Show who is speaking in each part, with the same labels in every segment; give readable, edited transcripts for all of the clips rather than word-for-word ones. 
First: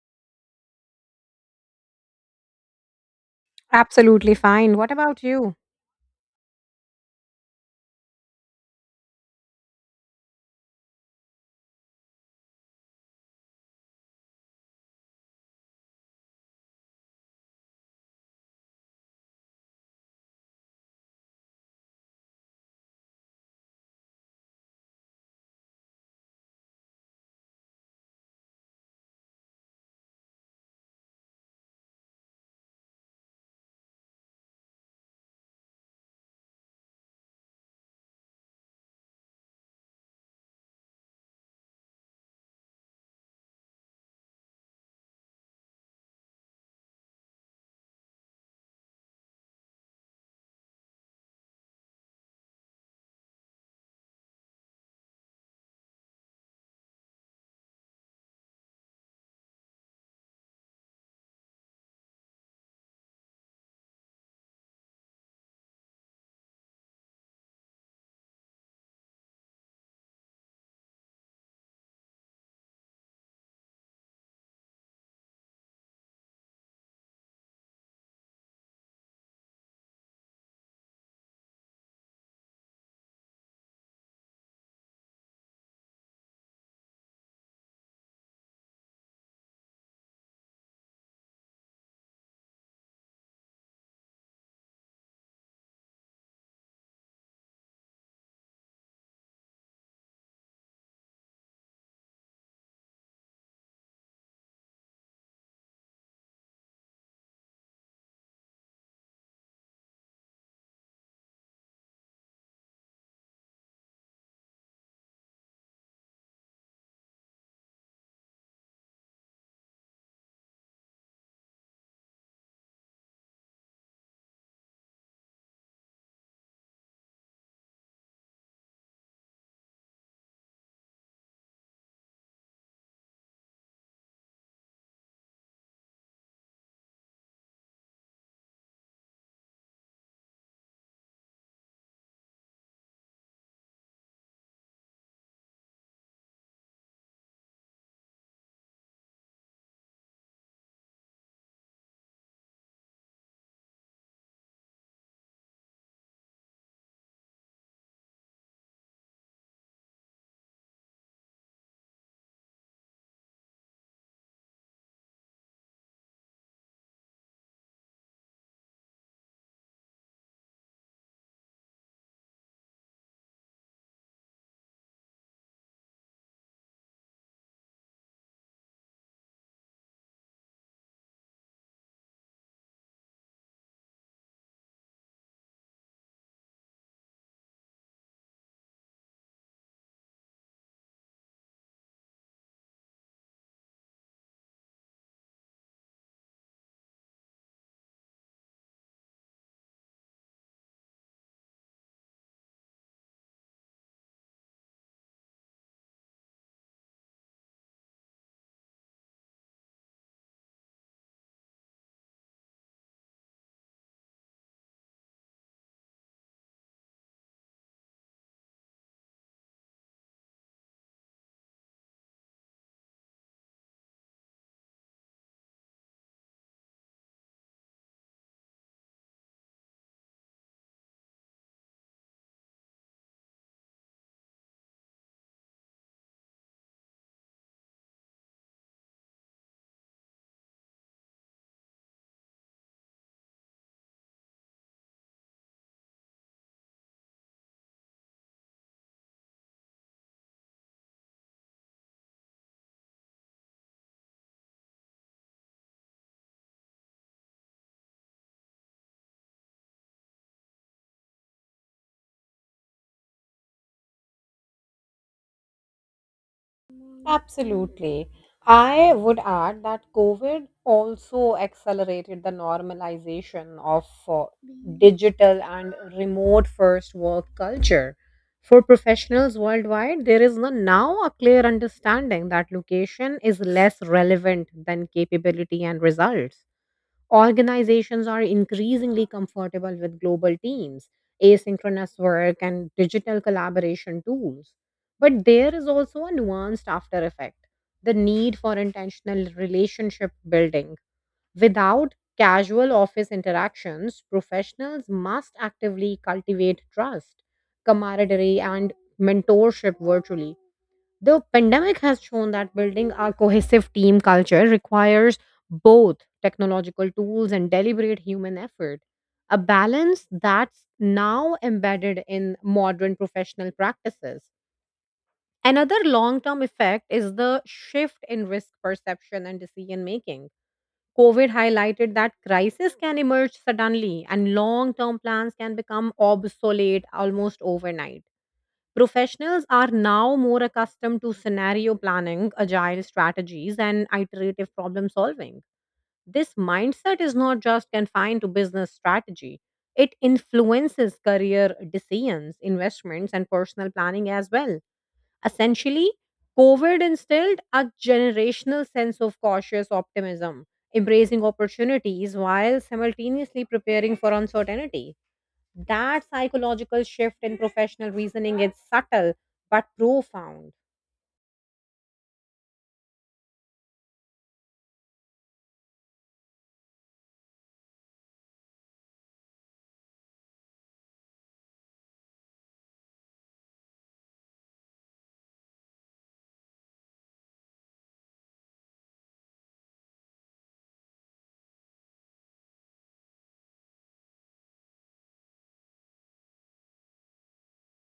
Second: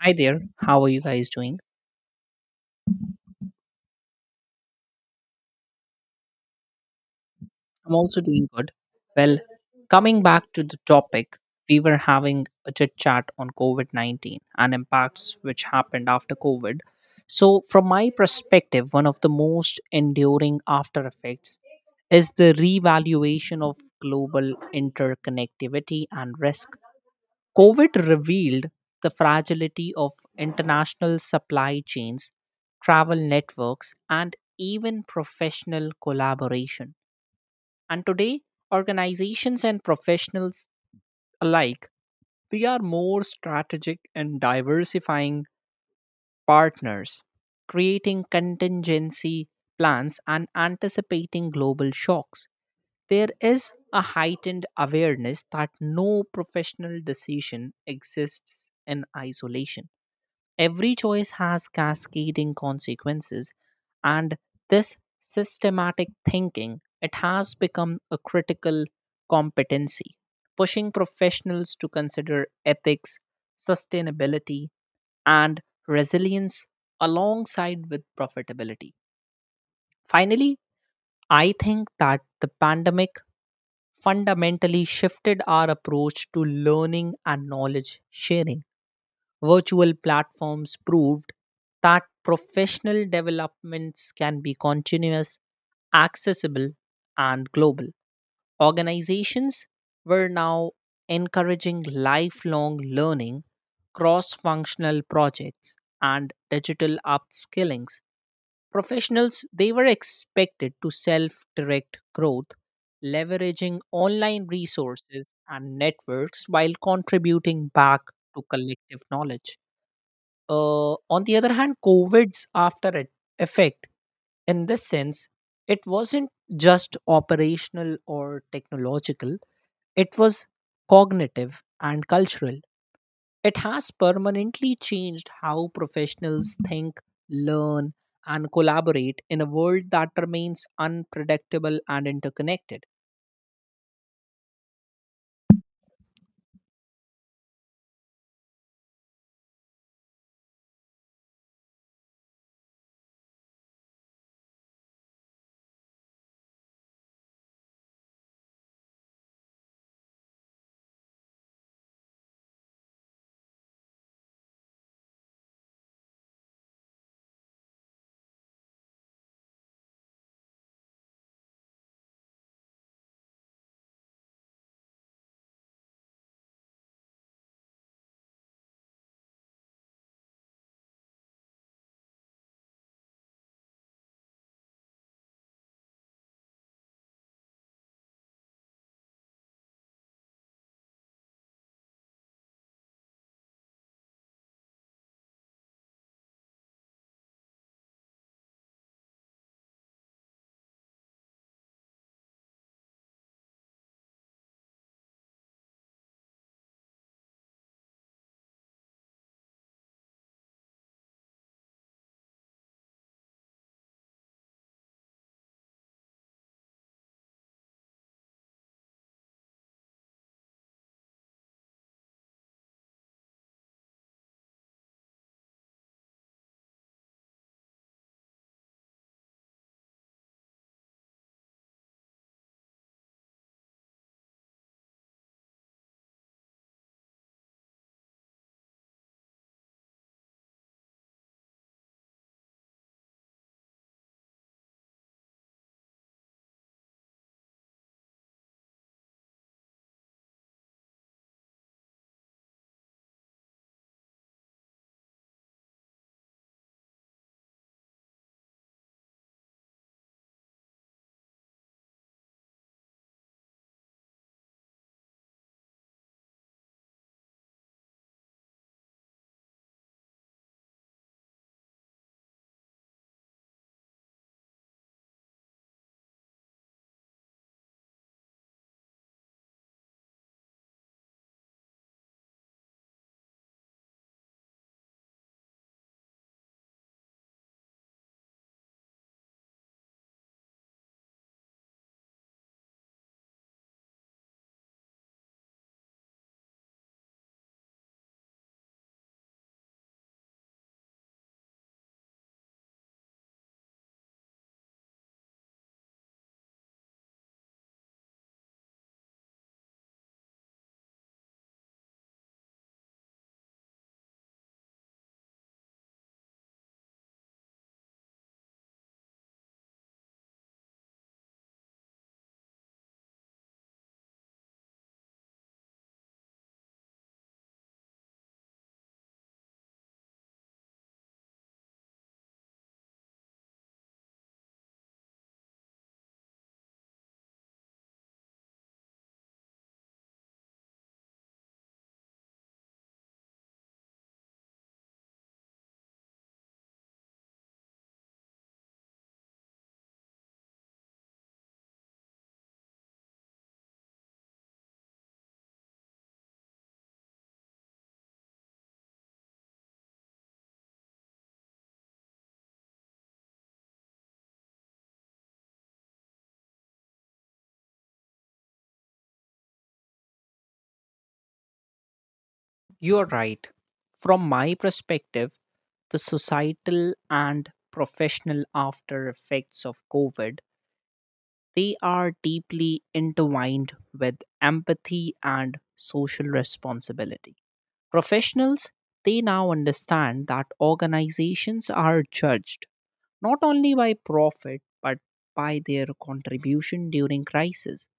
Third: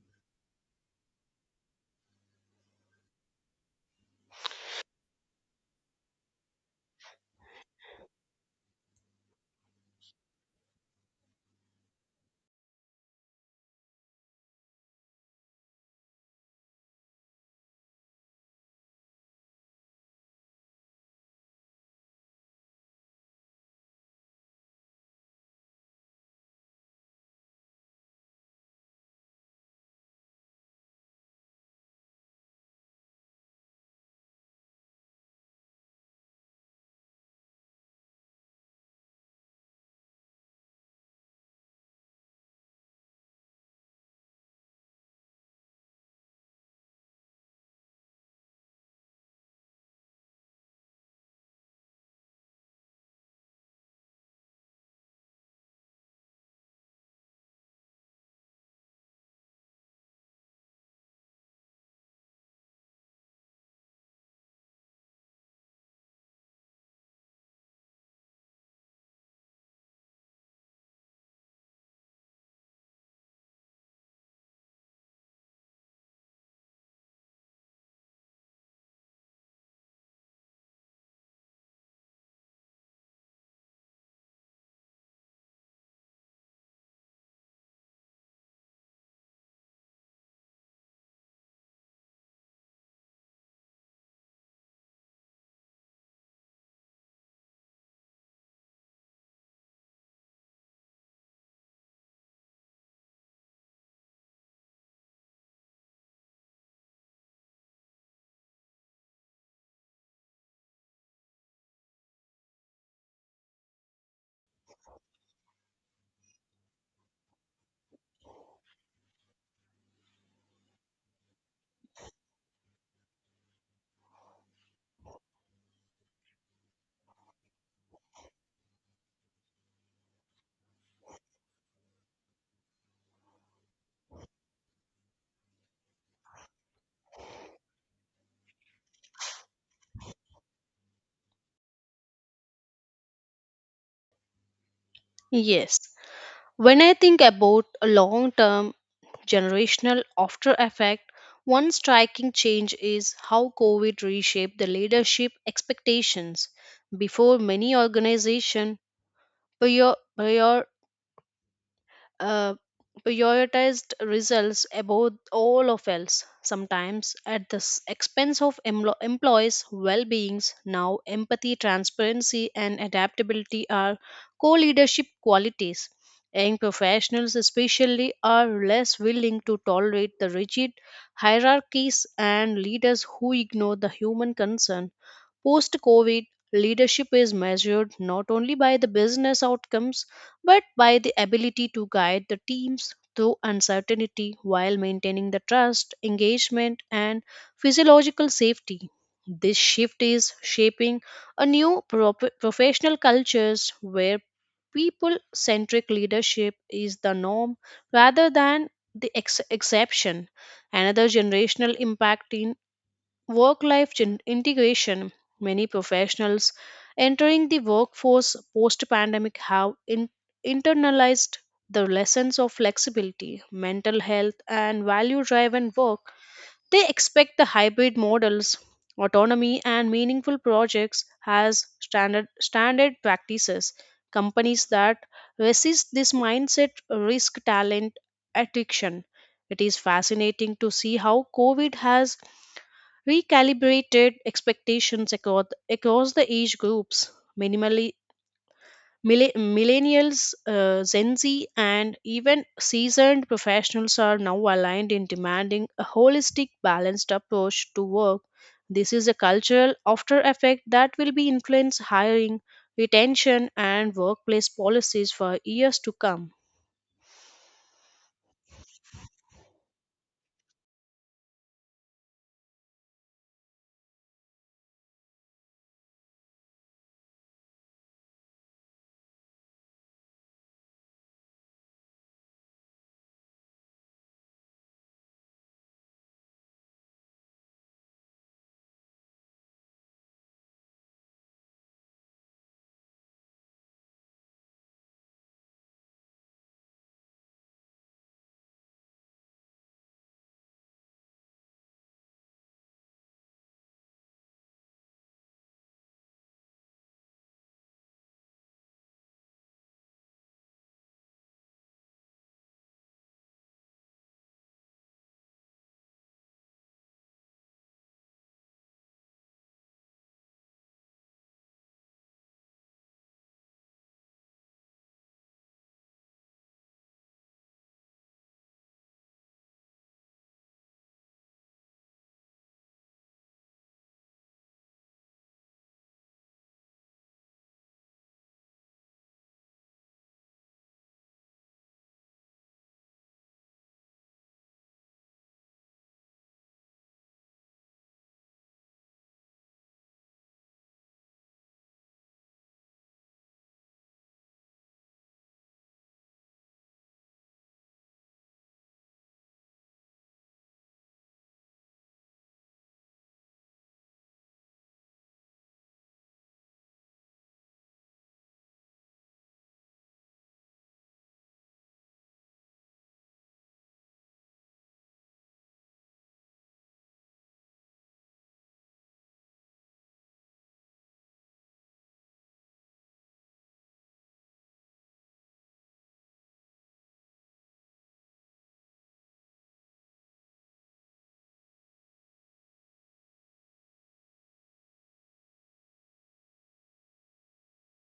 Speaker 1: Hi there, how are you guys doing?
Speaker 2: Absolutely fine. What about you?
Speaker 1: I'm also doing good. Well, coming back to the topic, we were having a chit chat on COVID 19 and impacts which happened after COVID. So, from my perspective, one of the most enduring after effects is the revaluation of global interconnectivity and risk. COVID revealed the fragility of international supply chains, travel networks, and even professional collaboration. And today, organizations and professionals alike, they are more strategic and diversifying partners, creating contingency plans, and anticipating global shocks. There is a heightened awareness that no professional decision exists in isolation. Every choice has cascading consequences, and this systematic thinking it has become a critical competency, pushing professionals to consider ethics, sustainability, and resilience alongside with profitability. Finally, I think that the pandemic fundamentally shifted our approach to learning and knowledge sharing. Virtual platforms proved that professional developments can be continuous, accessible, and global. Organizations were now encouraging lifelong learning, cross functional projects, and digital upskillings. Professionals they were expected to self direct growth, leveraging online resources and networks while contributing back to collective knowledge. On the other hand, COVID's after it effect in this sense, it wasn't just operational or technological, it was cognitive and cultural. It has permanently changed how professionals think, learn, and collaborate in a world that remains unpredictable and interconnected.
Speaker 3: Yes. When I think about a long term generational after effect, one striking change is how COVID reshaped the leadership expectations. Before many organizations prior, uh, prioritized results above all of else, sometimes at the expense of employees' well beings. Now, empathy, transparency, and adaptability are co leadership qualities. Young professionals, especially, are less willing to tolerate the rigid hierarchies and leaders who ignore the human concern. Post COVID, leadership is measured not only by the business outcomes, but by the ability to guide the teams through uncertainty while maintaining the trust, engagement, and physiological safety. This shift is shaping a new professional cultures where people centric leadership is the norm rather than the exception. Another generational impact in work life integration. Many professionals entering the workforce post pandemic have internalized the lessons of flexibility, mental health, and value driven work. They expect the hybrid models, autonomy, and meaningful projects as standard practices. Companies that resist this mindset risk talent attrition. It is fascinating to see how COVID has recalibrated expectations across the age groups, minimally millennials, gen z and even seasoned professionals are now aligned in demanding a holistic balanced approach to work. This is a cultural after effect that will be influence hiring, retention and workplace policies for years to come.
Speaker 2: Absolutely. I would add that COVID also accelerated the normalization of digital and remote first work culture. For professionals worldwide, there is now a clear understanding that location is less relevant than capability and results. Organizations are increasingly comfortable with global teams, asynchronous work, and digital collaboration tools. But there is also a nuanced after effect, the need for intentional relationship building. Without casual office interactions, professionals must actively cultivate trust, camaraderie, and mentorship virtually. The pandemic has shown that building a cohesive team culture requires both technological tools and deliberate human effort, a balance that's now embedded in modern professional practices. Another long term effect is the shift in risk perception and decision making. COVID highlighted that crises can emerge suddenly and long term plans can become obsolete almost overnight. Professionals are now more accustomed to scenario planning, agile strategies, and iterative problem solving. This mindset is not just confined to business strategy, it influences career decisions, investments, and personal planning as well. Essentially, COVID instilled a generational sense of cautious optimism, embracing opportunities while simultaneously preparing for uncertainty. That psychological shift in professional reasoning is subtle but profound.
Speaker 1: You're right. From my perspective, the societal and professional after effects of COVID, they are deeply intertwined with empathy and social responsibility. Professionals, they now understand that organizations are judged not only by profit but by their contribution during crisis.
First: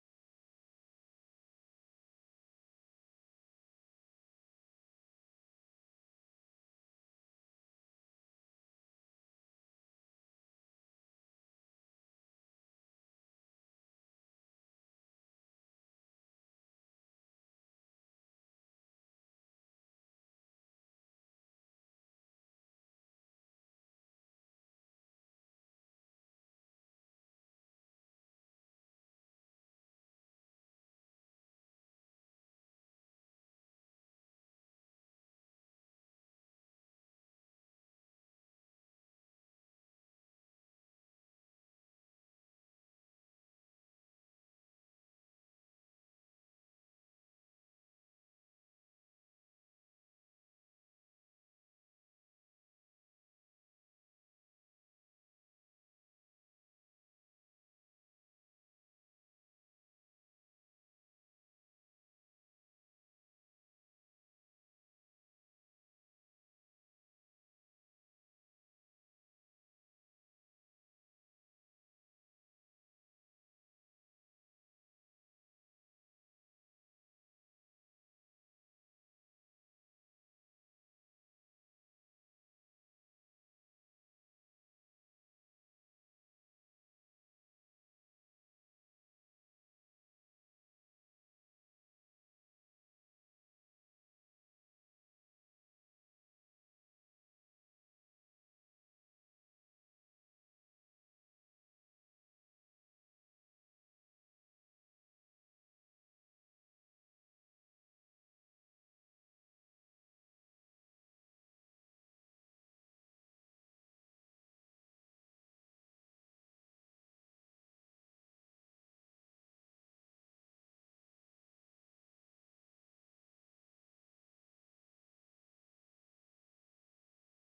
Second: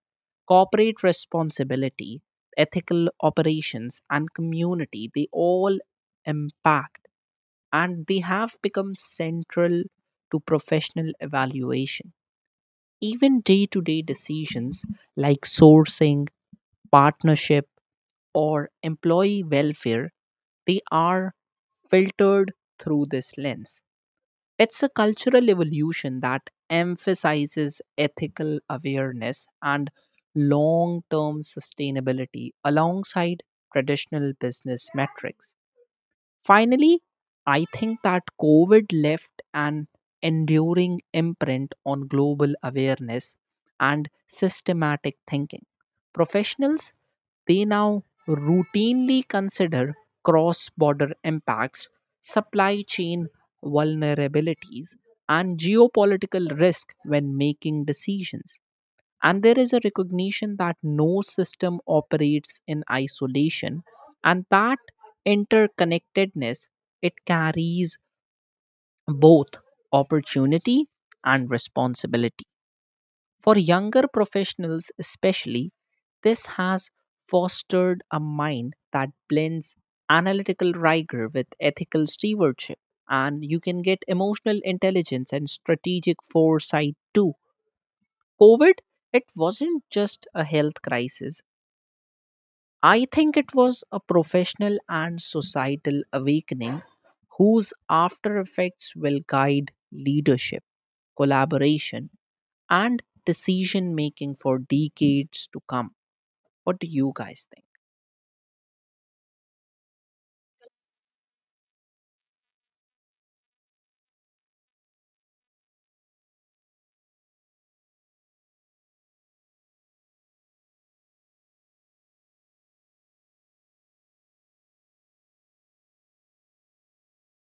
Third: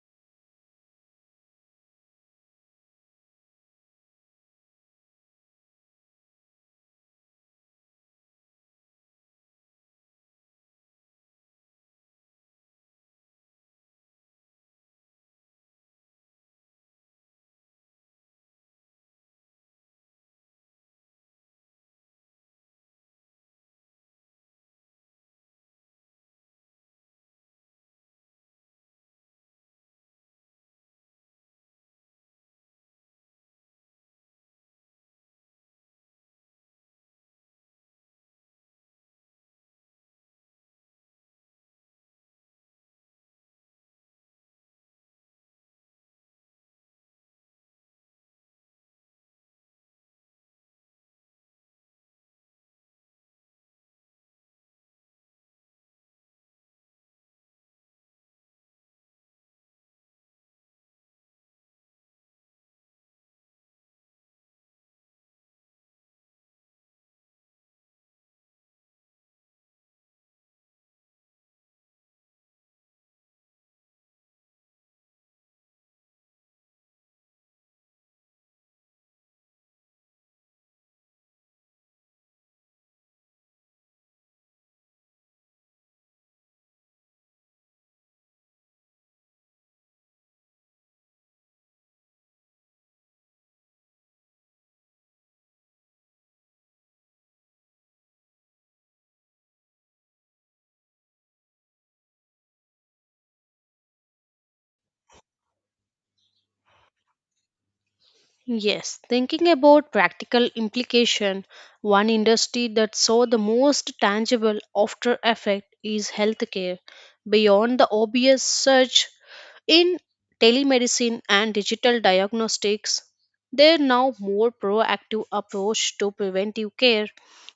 Speaker 1: Corporate responsibility, ethical operations, and community, they all impact and they have become central to professional evaluation. Even day to day decisions like sourcing, partnership, or employee welfare, they are filtered through this lens. It's a cultural evolution that emphasizes ethical awareness and long term sustainability alongside traditional business metrics. Finally, I think that COVID left an enduring imprint on global awareness and systematic thinking. Professionals, they now routinely consider cross border impacts, supply chain vulnerabilities, and geopolitical risk when making decisions. And there is a recognition that no system operates in isolation, and that interconnectedness it carries both opportunity and responsibility. For younger professionals, especially, this has fostered a mind that blends analytical rigor with ethical stewardship, and you can get emotional intelligence and strategic foresight too. COVID, it wasn't just a health crisis. I think it was a professional and societal awakening whose after effects will guide leadership, collaboration, and decision making for decades to come. What do you guys think?
Speaker 3: Yes, thinking about practical implication, one industry that saw the most tangible after effect is healthcare. Beyond the obvious surge in telemedicine and digital diagnostics, there are now more proactive approach to preventive care.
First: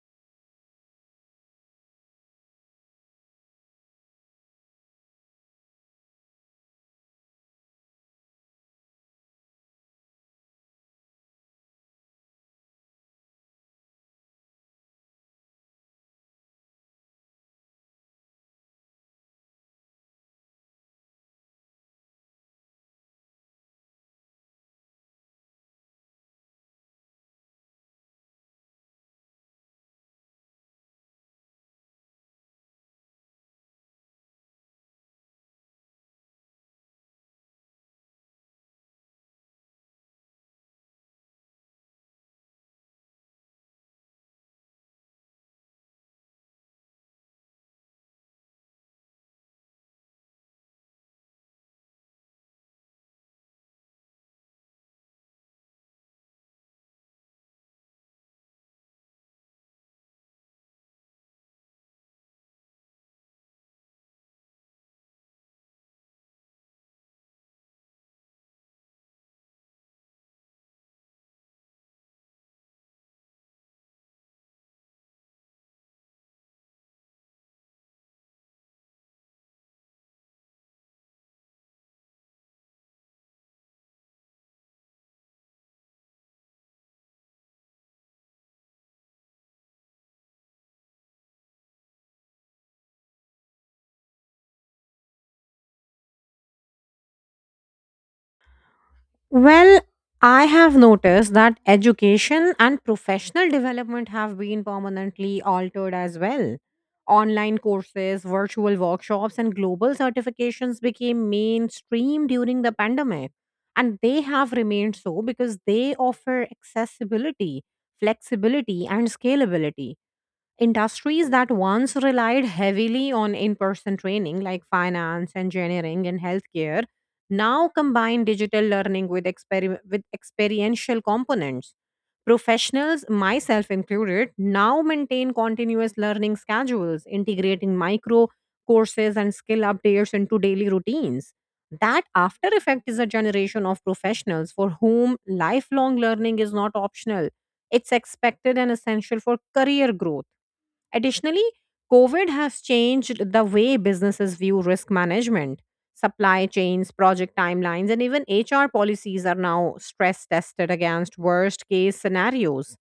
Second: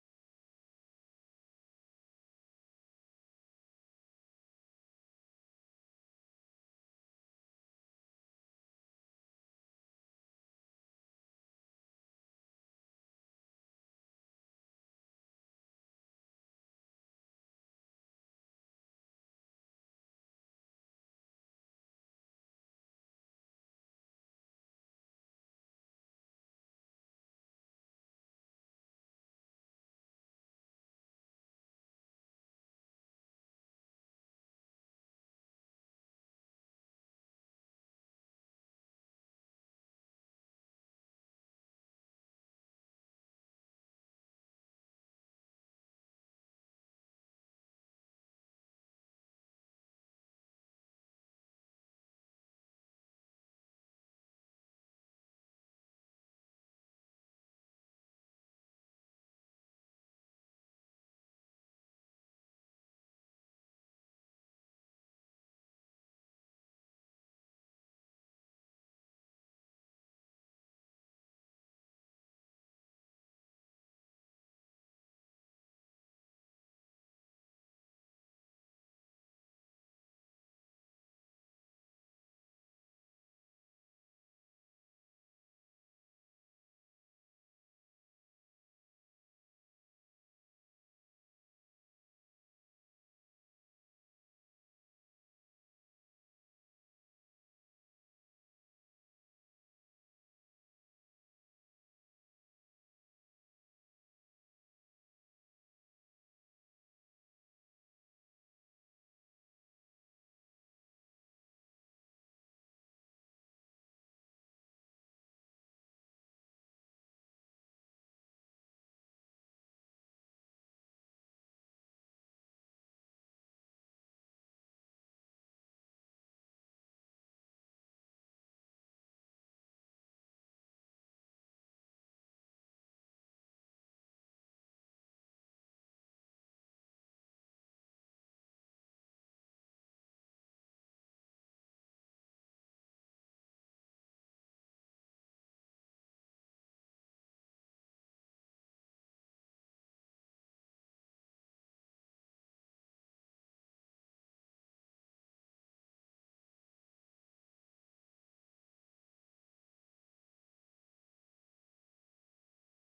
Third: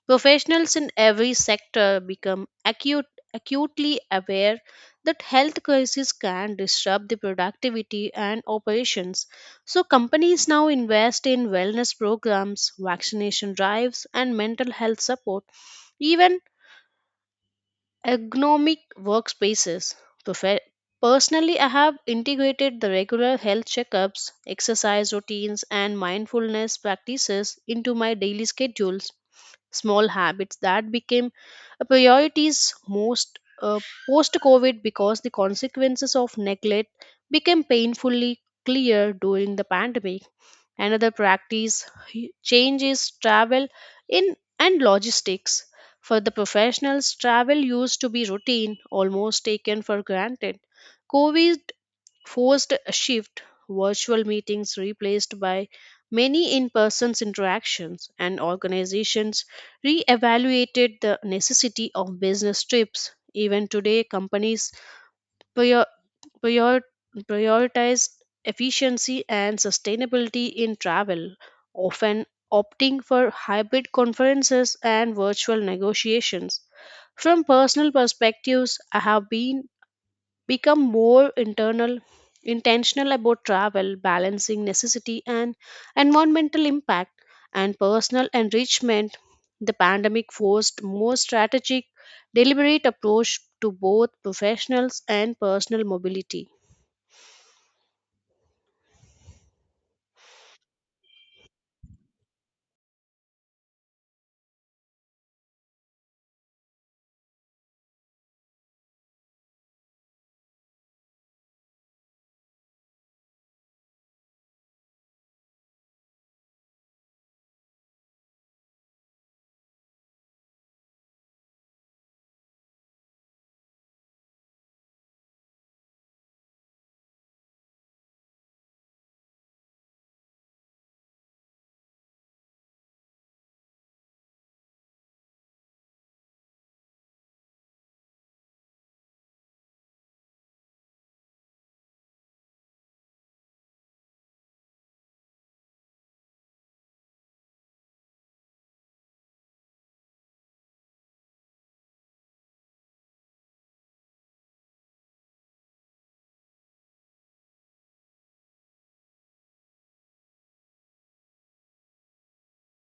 Speaker 3: Professionals in every sector become acutely aware that health crises can disrupt the productivity and operations. So companies now invest in wellness programs, vaccination drives, and mental health support. Even ergonomic workspaces. Profe- Personally, I have integrated the regular health checkups, exercise routines, and mindfulness practices into my daily schedules. Small habits that became a priorities most post COVID because the consequences of neglect became painfully clear during the pandemic. Another practice change is travel in and logistics. For the professionals, travel used to be routine, almost taken for granted. COVID forced a shift, virtual meetings replaced by many in person interactions, and organizations re-evaluated the necessity of business trips. Even today, companies prior- prior- prioritized efficiency and sustainability in travel, often opting for hybrid conferences and virtual negotiations. From personal perspectives, I have been become more internal intentional about travel, balancing necessity and environmental impact and personal enrichment. The pandemic forced more strategic, deliberate approach to both professionals and personal mobility.
Speaker 2: Well, I have noticed that education and professional development have been permanently altered as well. Online courses, virtual workshops, and global certifications became mainstream during the pandemic. And they have remained so because they offer accessibility, flexibility, and scalability. Industries that once relied heavily on in person training, like finance, engineering, and healthcare, now combine digital learning with experiential components. Professionals, myself included, now maintain continuous learning schedules, integrating micro courses and skill updates into daily routines. That after effect is a generation of professionals for whom lifelong learning is not optional, it's expected and essential for career growth. Additionally, COVID has changed the way businesses view risk management. Supply chains, project timelines, and even HR policies are now stress tested against worst case scenarios.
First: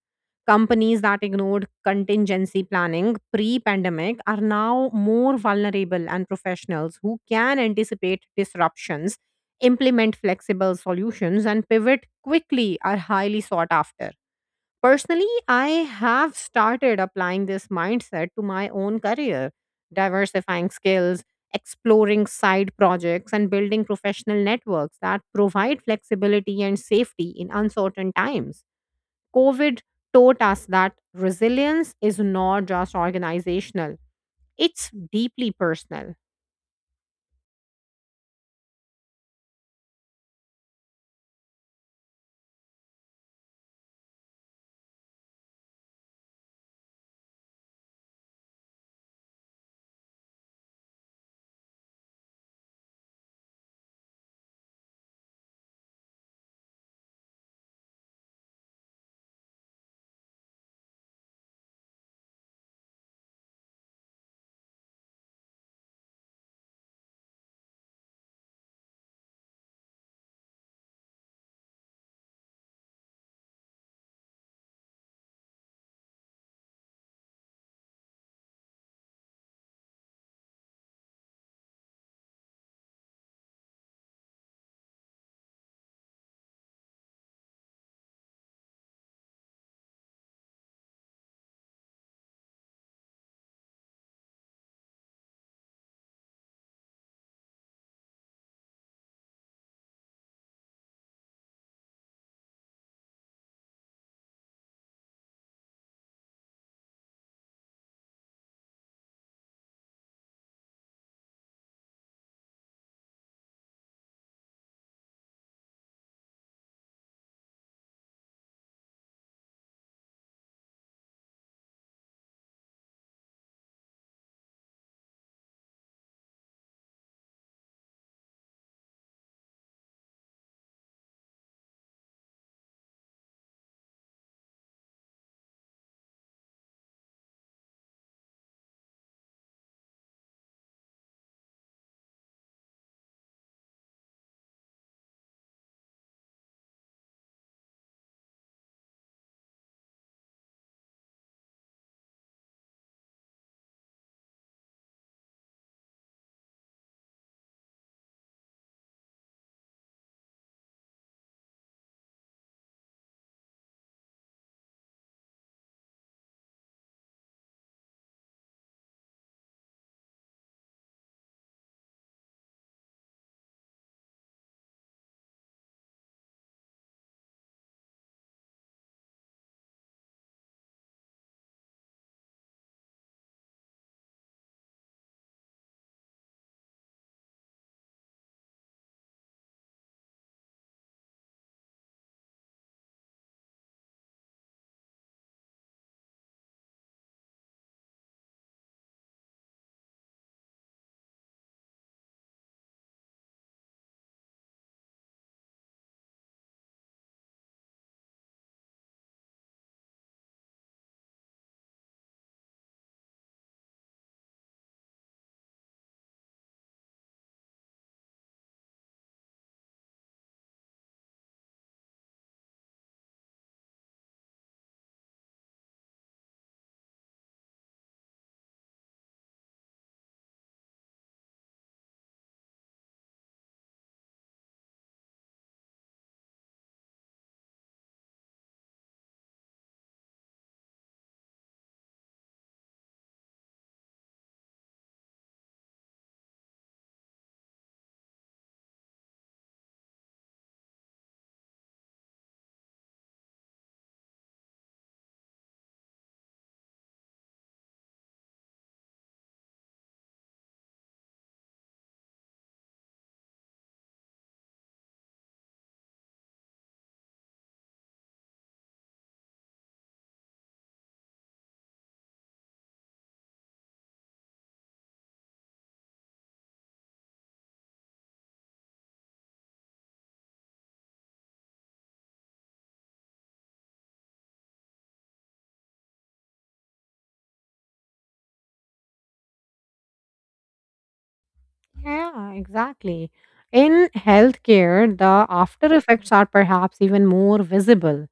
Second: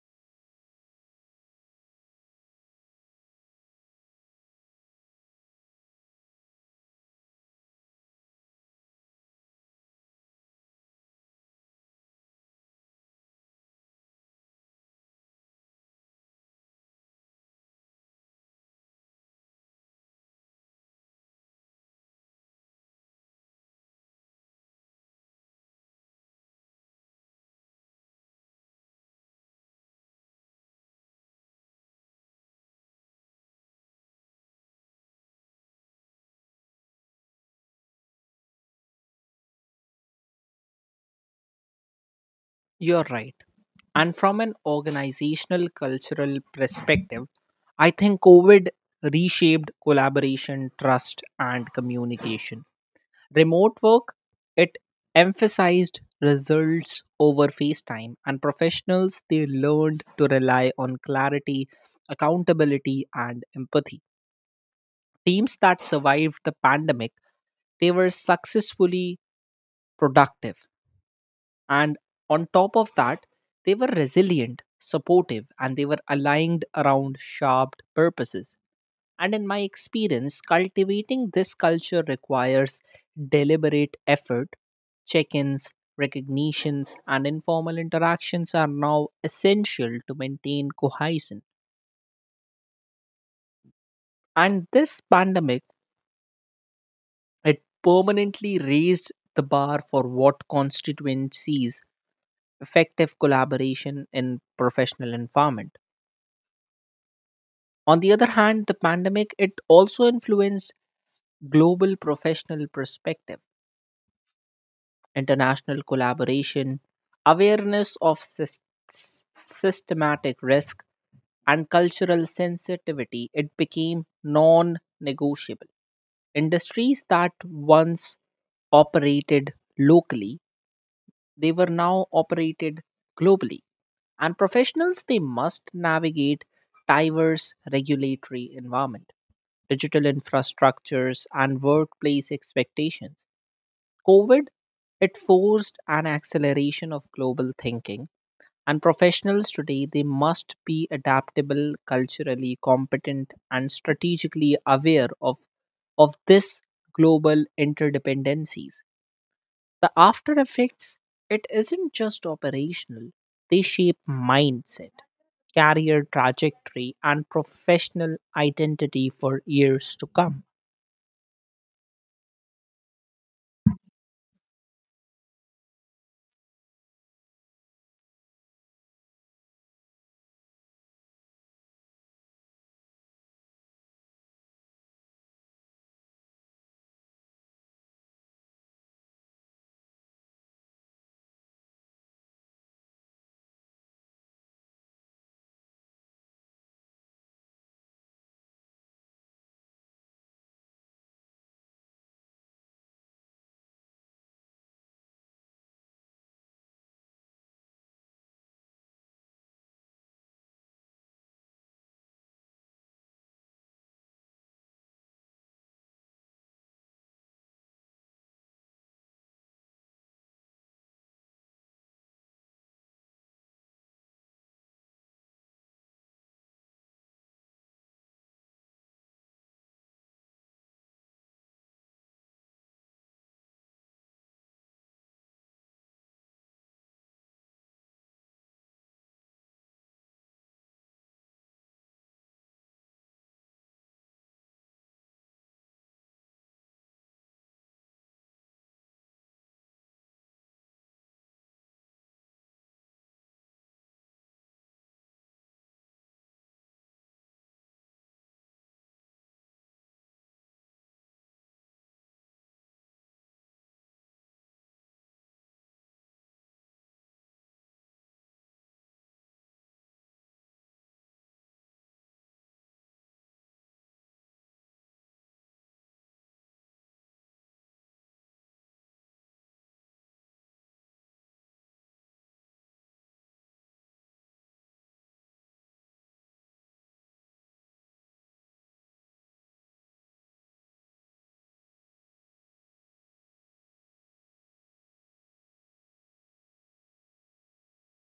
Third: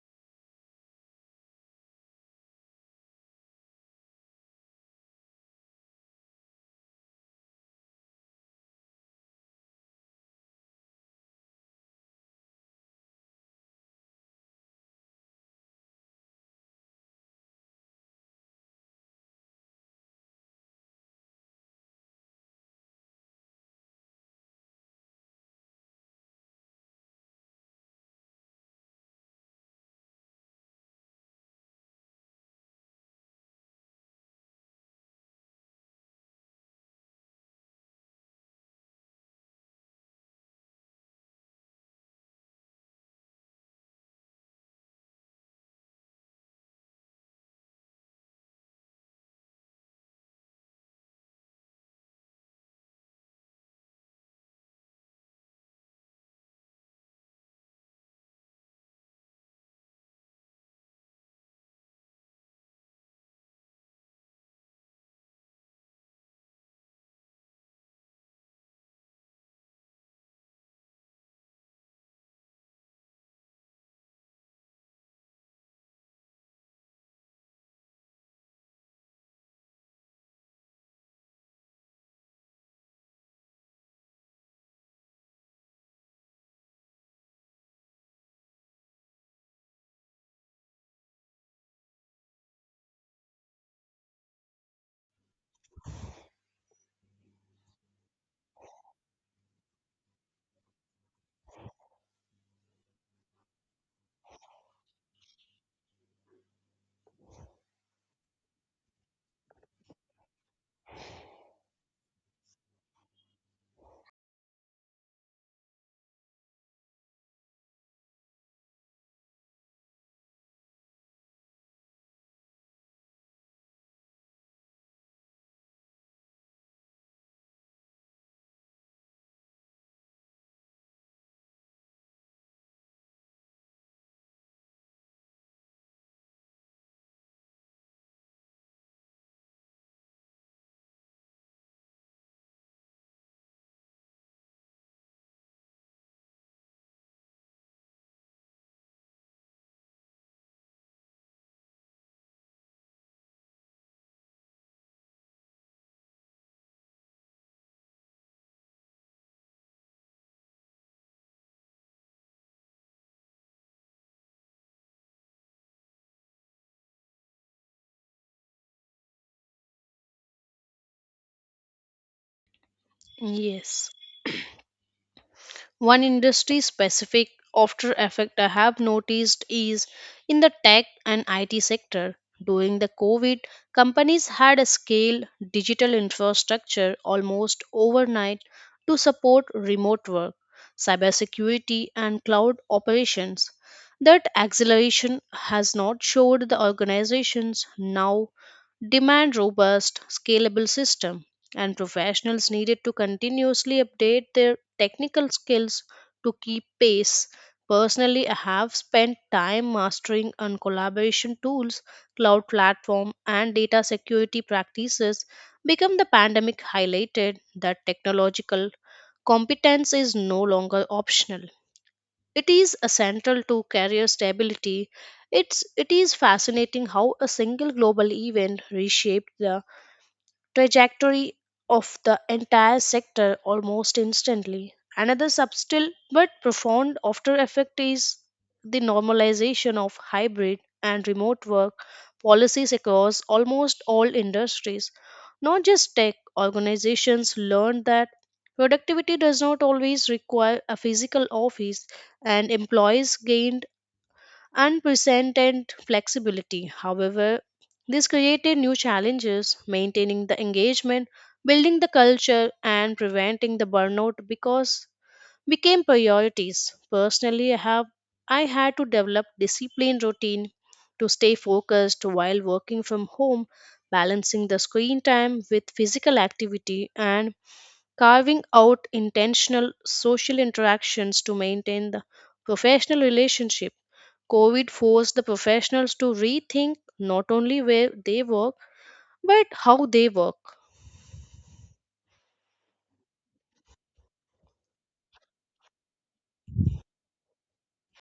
Speaker 2: Companies that ignored contingency planning pre pandemic are now more vulnerable, and professionals who can anticipate disruptions, implement flexible solutions, and pivot quickly are highly sought after. Personally, I have started applying this mindset to my own career, diversifying skills, exploring side projects, and building professional networks that provide flexibility and safety in uncertain times. COVID taught us that resilience is not just organizational, it's deeply personal.
Speaker 1: You're right. And from an organizational cultural perspective, I think COVID reshaped collaboration, trust, and communication. Remote work, it emphasized results over FaceTime, and professionals they learned to rely on clarity, accountability, and empathy. Teams that survived the pandemic, they were successfully productive. And on top of that, they were resilient, supportive, and they were aligned around sharp purposes. And in my experience, cultivating this culture requires deliberate effort. Check ins, recognitions, and informal interactions are now essential to maintain cohesion. And this pandemic, it permanently raised the bar for what constituencies effective collaboration in professional environment. On the other hand, the pandemic it also influenced global professional perspective, international collaboration, awareness of systematic risk, and cultural sensitivity, it became non negotiable. Industries that once operated locally, they were now operated globally. And professionals, they must navigate diverse regulatory environment, digital infrastructures, and workplace expectations. COVID, it forced an acceleration of global thinking. And professionals today, they must be adaptable, culturally competent, and strategically aware of this global interdependencies. The after effects, it isn't just operational, they shape mindset, career trajectory, and professional identity for years to come.
Speaker 3: Yes. One industry specific after effect I have noticed is in the tech and IT sector. During the COVID, companies had a scale digital infrastructure almost overnight to support remote work, cybersecurity, and cloud operations. That acceleration has not showed the organizations now demand robust, scalable system and professionals needed to continuously update their technical skills to keep pace. Personally, I have spent time mastering on collaboration tools, cloud platform, and data security practices. Become the pandemic highlighted that technological competence is no longer optional. It is essential to career stability. It is fascinating how a single global event reshaped the trajectory of the entire sector almost instantly. Another subtle but profound after effect is the normalization of hybrid and remote work policies across almost all industries. Not just tech, organizations learned that productivity does not always require a physical office, and employees gained unprecedented flexibility. However, this created new challenges maintaining the engagement, building the culture, and preventing the burnout because became priorities. Personally, I had to develop disciplined routine to stay focused while working from home, balancing the screen time with physical activity and carving out intentional social interactions to maintain the professional relationship. COVID forced the professionals to rethink not only where they work, but how they work.
Speaker 2: Yeah, exactly. In healthcare, the after effects are perhaps even more visible.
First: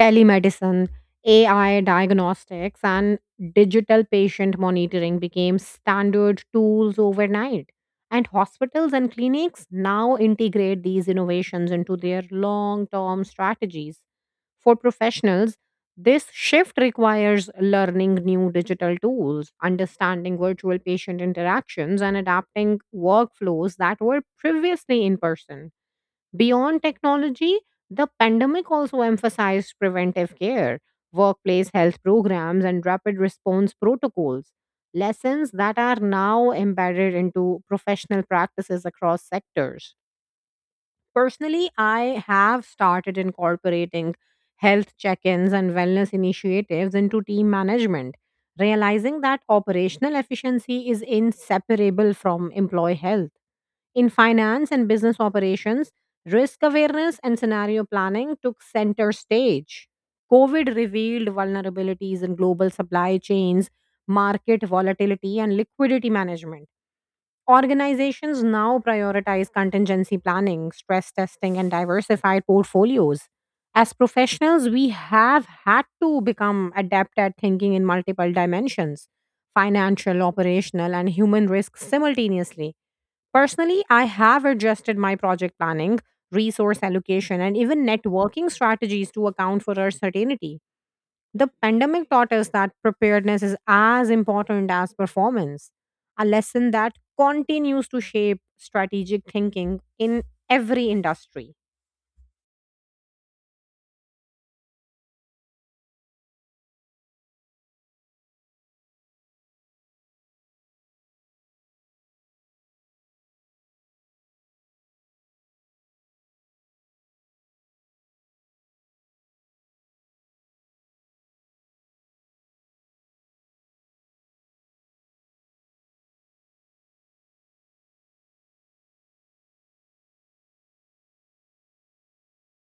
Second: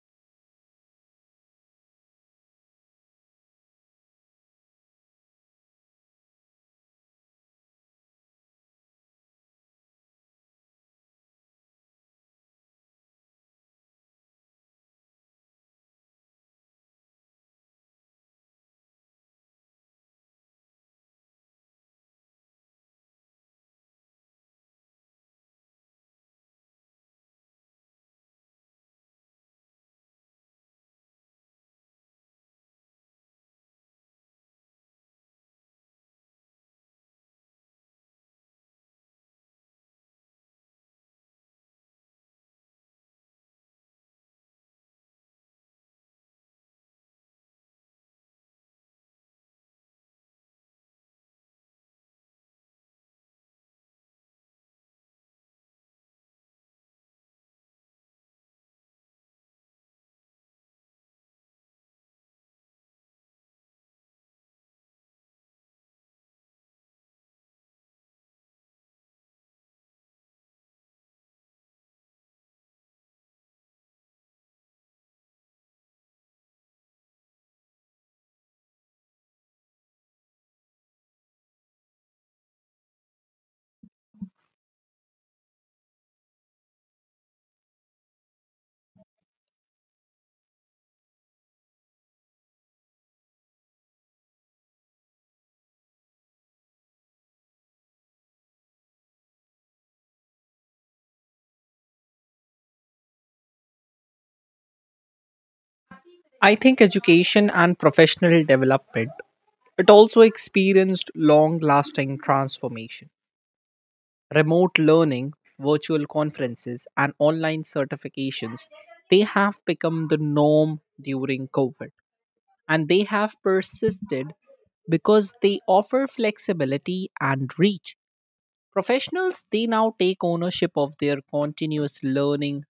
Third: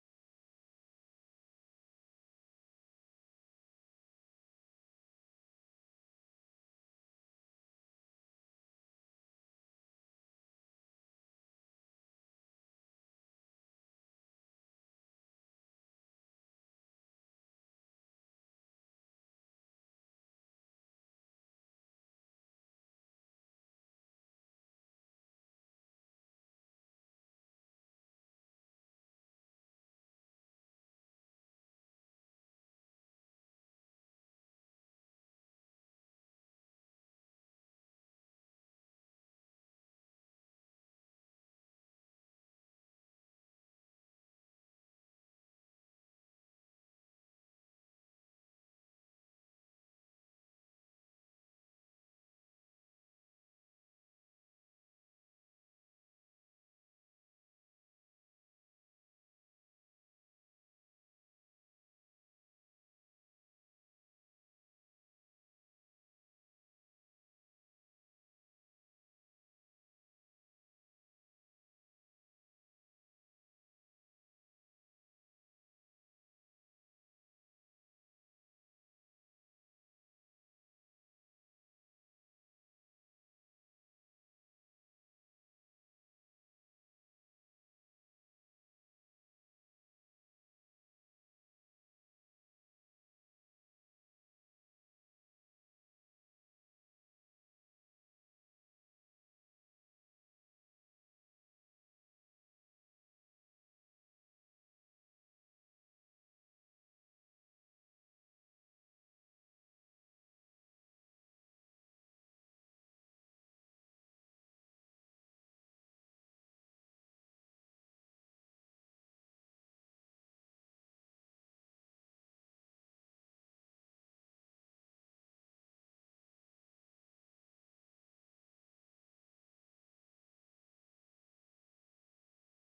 Speaker 2: Telemedicine, AI diagnostics, and digital patient monitoring became standard tools overnight. And hospitals and clinics now integrate these innovations into their long term strategies. For professionals, this shift requires learning new digital tools, understanding virtual patient interactions, and adapting workflows that were previously in person. Beyond technology, the pandemic also emphasized preventive care, workplace health programs, and rapid response protocols, lessons that are now embedded into professional practices across sectors. Personally, I have started incorporating health check ins and wellness initiatives into team management, realizing that operational efficiency is inseparable from employee health. In finance and business operations, risk awareness and scenario planning took center stage. COVID revealed vulnerabilities in global supply chains, market volatility, and liquidity management. Organizations now prioritize contingency planning, stress testing, and diversified portfolios. As professionals, we have had to become adept at thinking in multiple dimensions, financial, operational, and human risks simultaneously. Personally, I have adjusted my project planning, resource allocation, and even networking strategies to account for uncertainty. The pandemic taught us that preparedness is as important as performance, a lesson that continues to shape strategic thinking in every industry.
Speaker 1: I think education and professional development, it also experienced long lasting transformation. Remote learning, virtual conferences, and online certifications, they have become the norm during COVID. And they have persisted because they offer flexibility and reach. Professionals, they now take ownership of their continuous learning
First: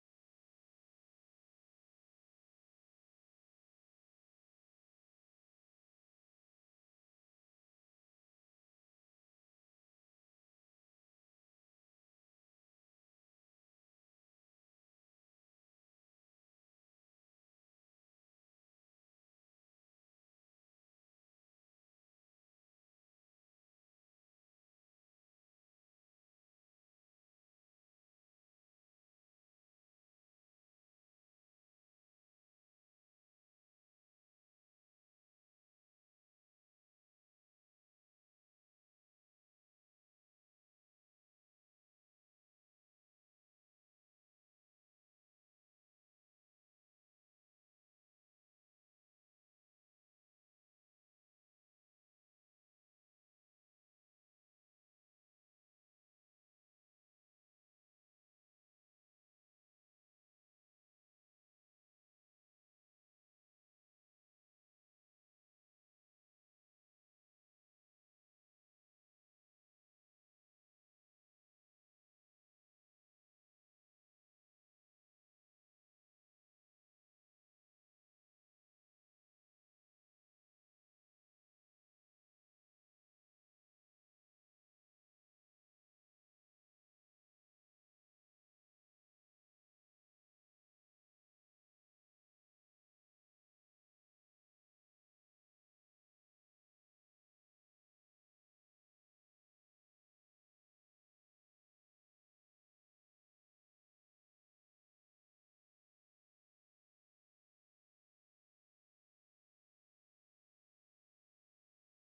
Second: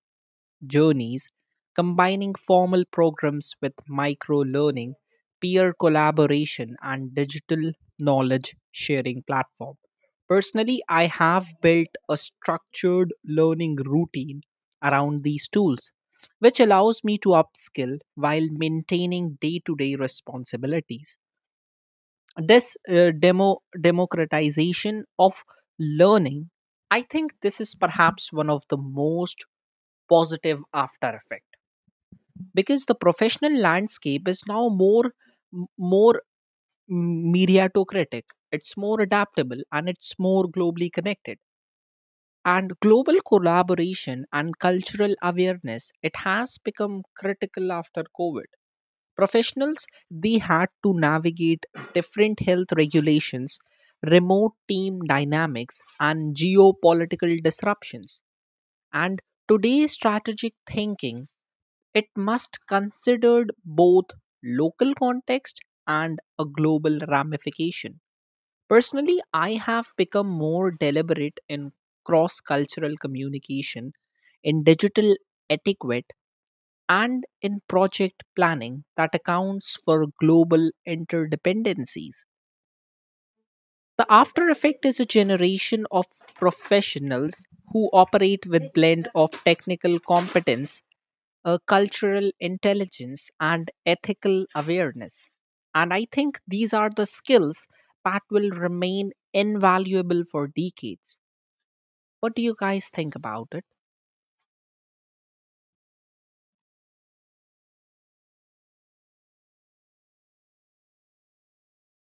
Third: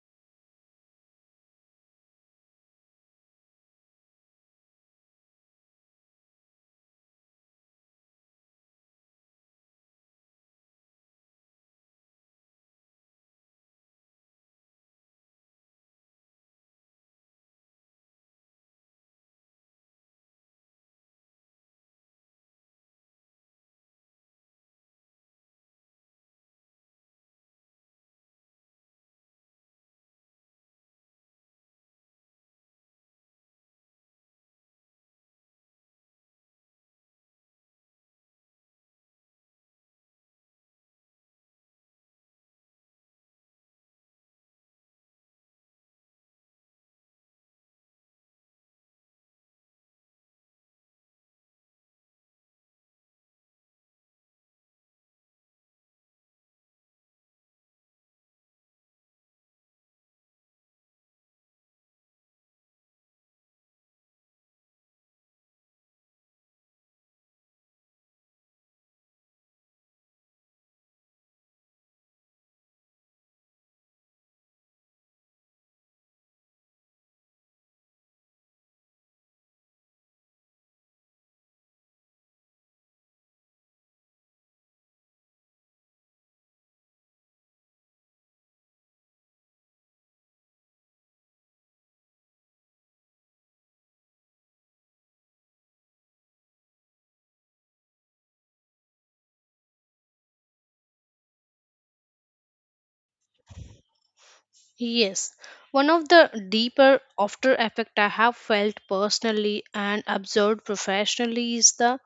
Speaker 1: journeys, combining formal programs with micro learning, peer collaboration, and digital knowledge sharing platform. Personally, I have built a structured learning routine around these tools, which allows me to upskill while maintaining day to day responsibilities. This democratization of learning, I think this is perhaps one of the most positive after effects because the professional landscape is now more meritocratic, it's more adaptable and it's more globally connected. And global collaboration and cultural awareness it has become critical after covid. Professionals, they had to navigate different health regulations, remote team dynamics, and geopolitical disruptions. And today's strategic thinking, it must considered both local context and a global ramification. Personally, I have become more deliberate in cross-cultural communication, in digital etiquette, and in project planning that accounts for global interdependencies. The after effect is a generation of professionals who operate with blend of technical competence, cultural intelligence, and ethical awareness. And I think these are the skills that will remain invaluable for decades. What do you guys think about it?
Speaker 3: Yes, one of the deeper after effect I have felt personally and observed professionally is the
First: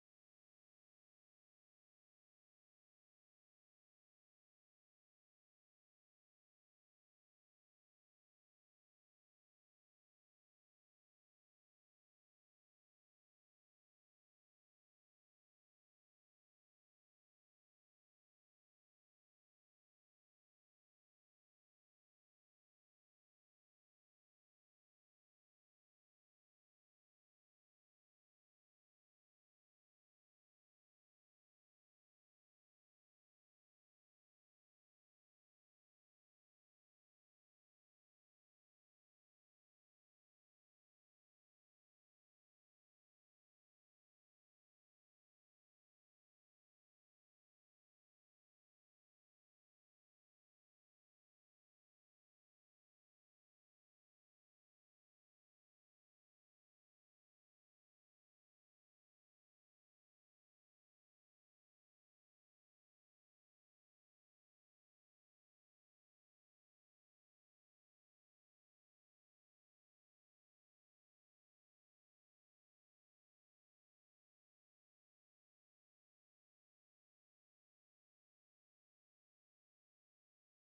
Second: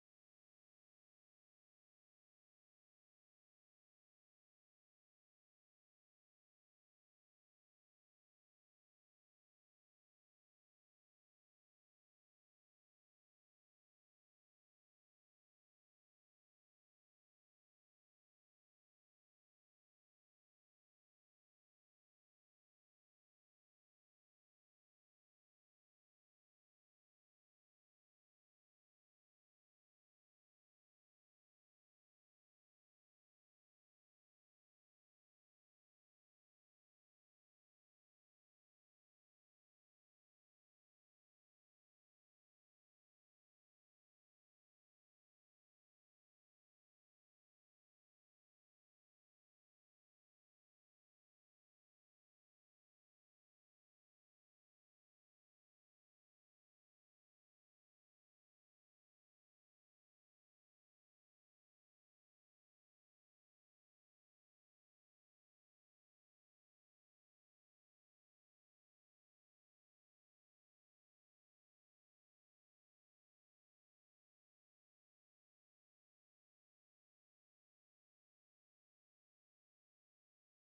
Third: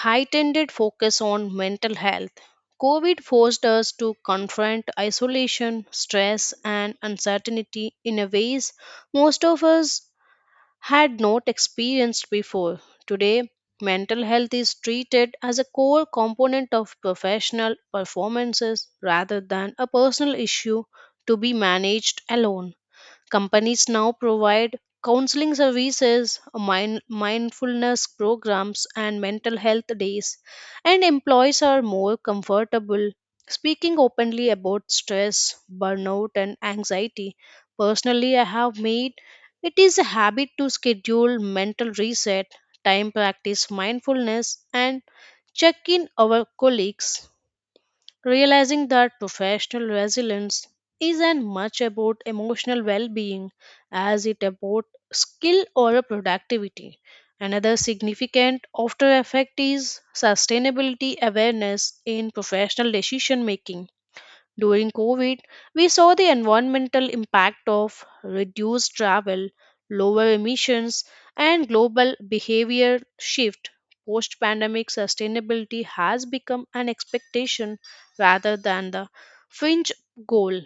Speaker 3: heightened focus on mental health. COVID forced us to confront isolation, stress, and uncertainty in a ways most of us had not experienced before. Today, mental health is treated as a core component of professional performances rather than a personal issue to be managed alone. Companies now provide counseling services, mindfulness programs, and mental health days, and employees are more comfortable speaking openly about stress, burnout, and anxiety. Personally, I have made it is a habit to schedule mental reset, time practice mindfulness, and check in our colleagues realizing that professional resilience isn't much about emotional well-being as it about skill or a productivity. Another significant after effect is sustainability awareness in professional decision making during COVID, we saw the environmental impact of reduced travel, lower emissions, and global behavior shift. Post pandemic sustainability has become an expectation rather than the fringe goal.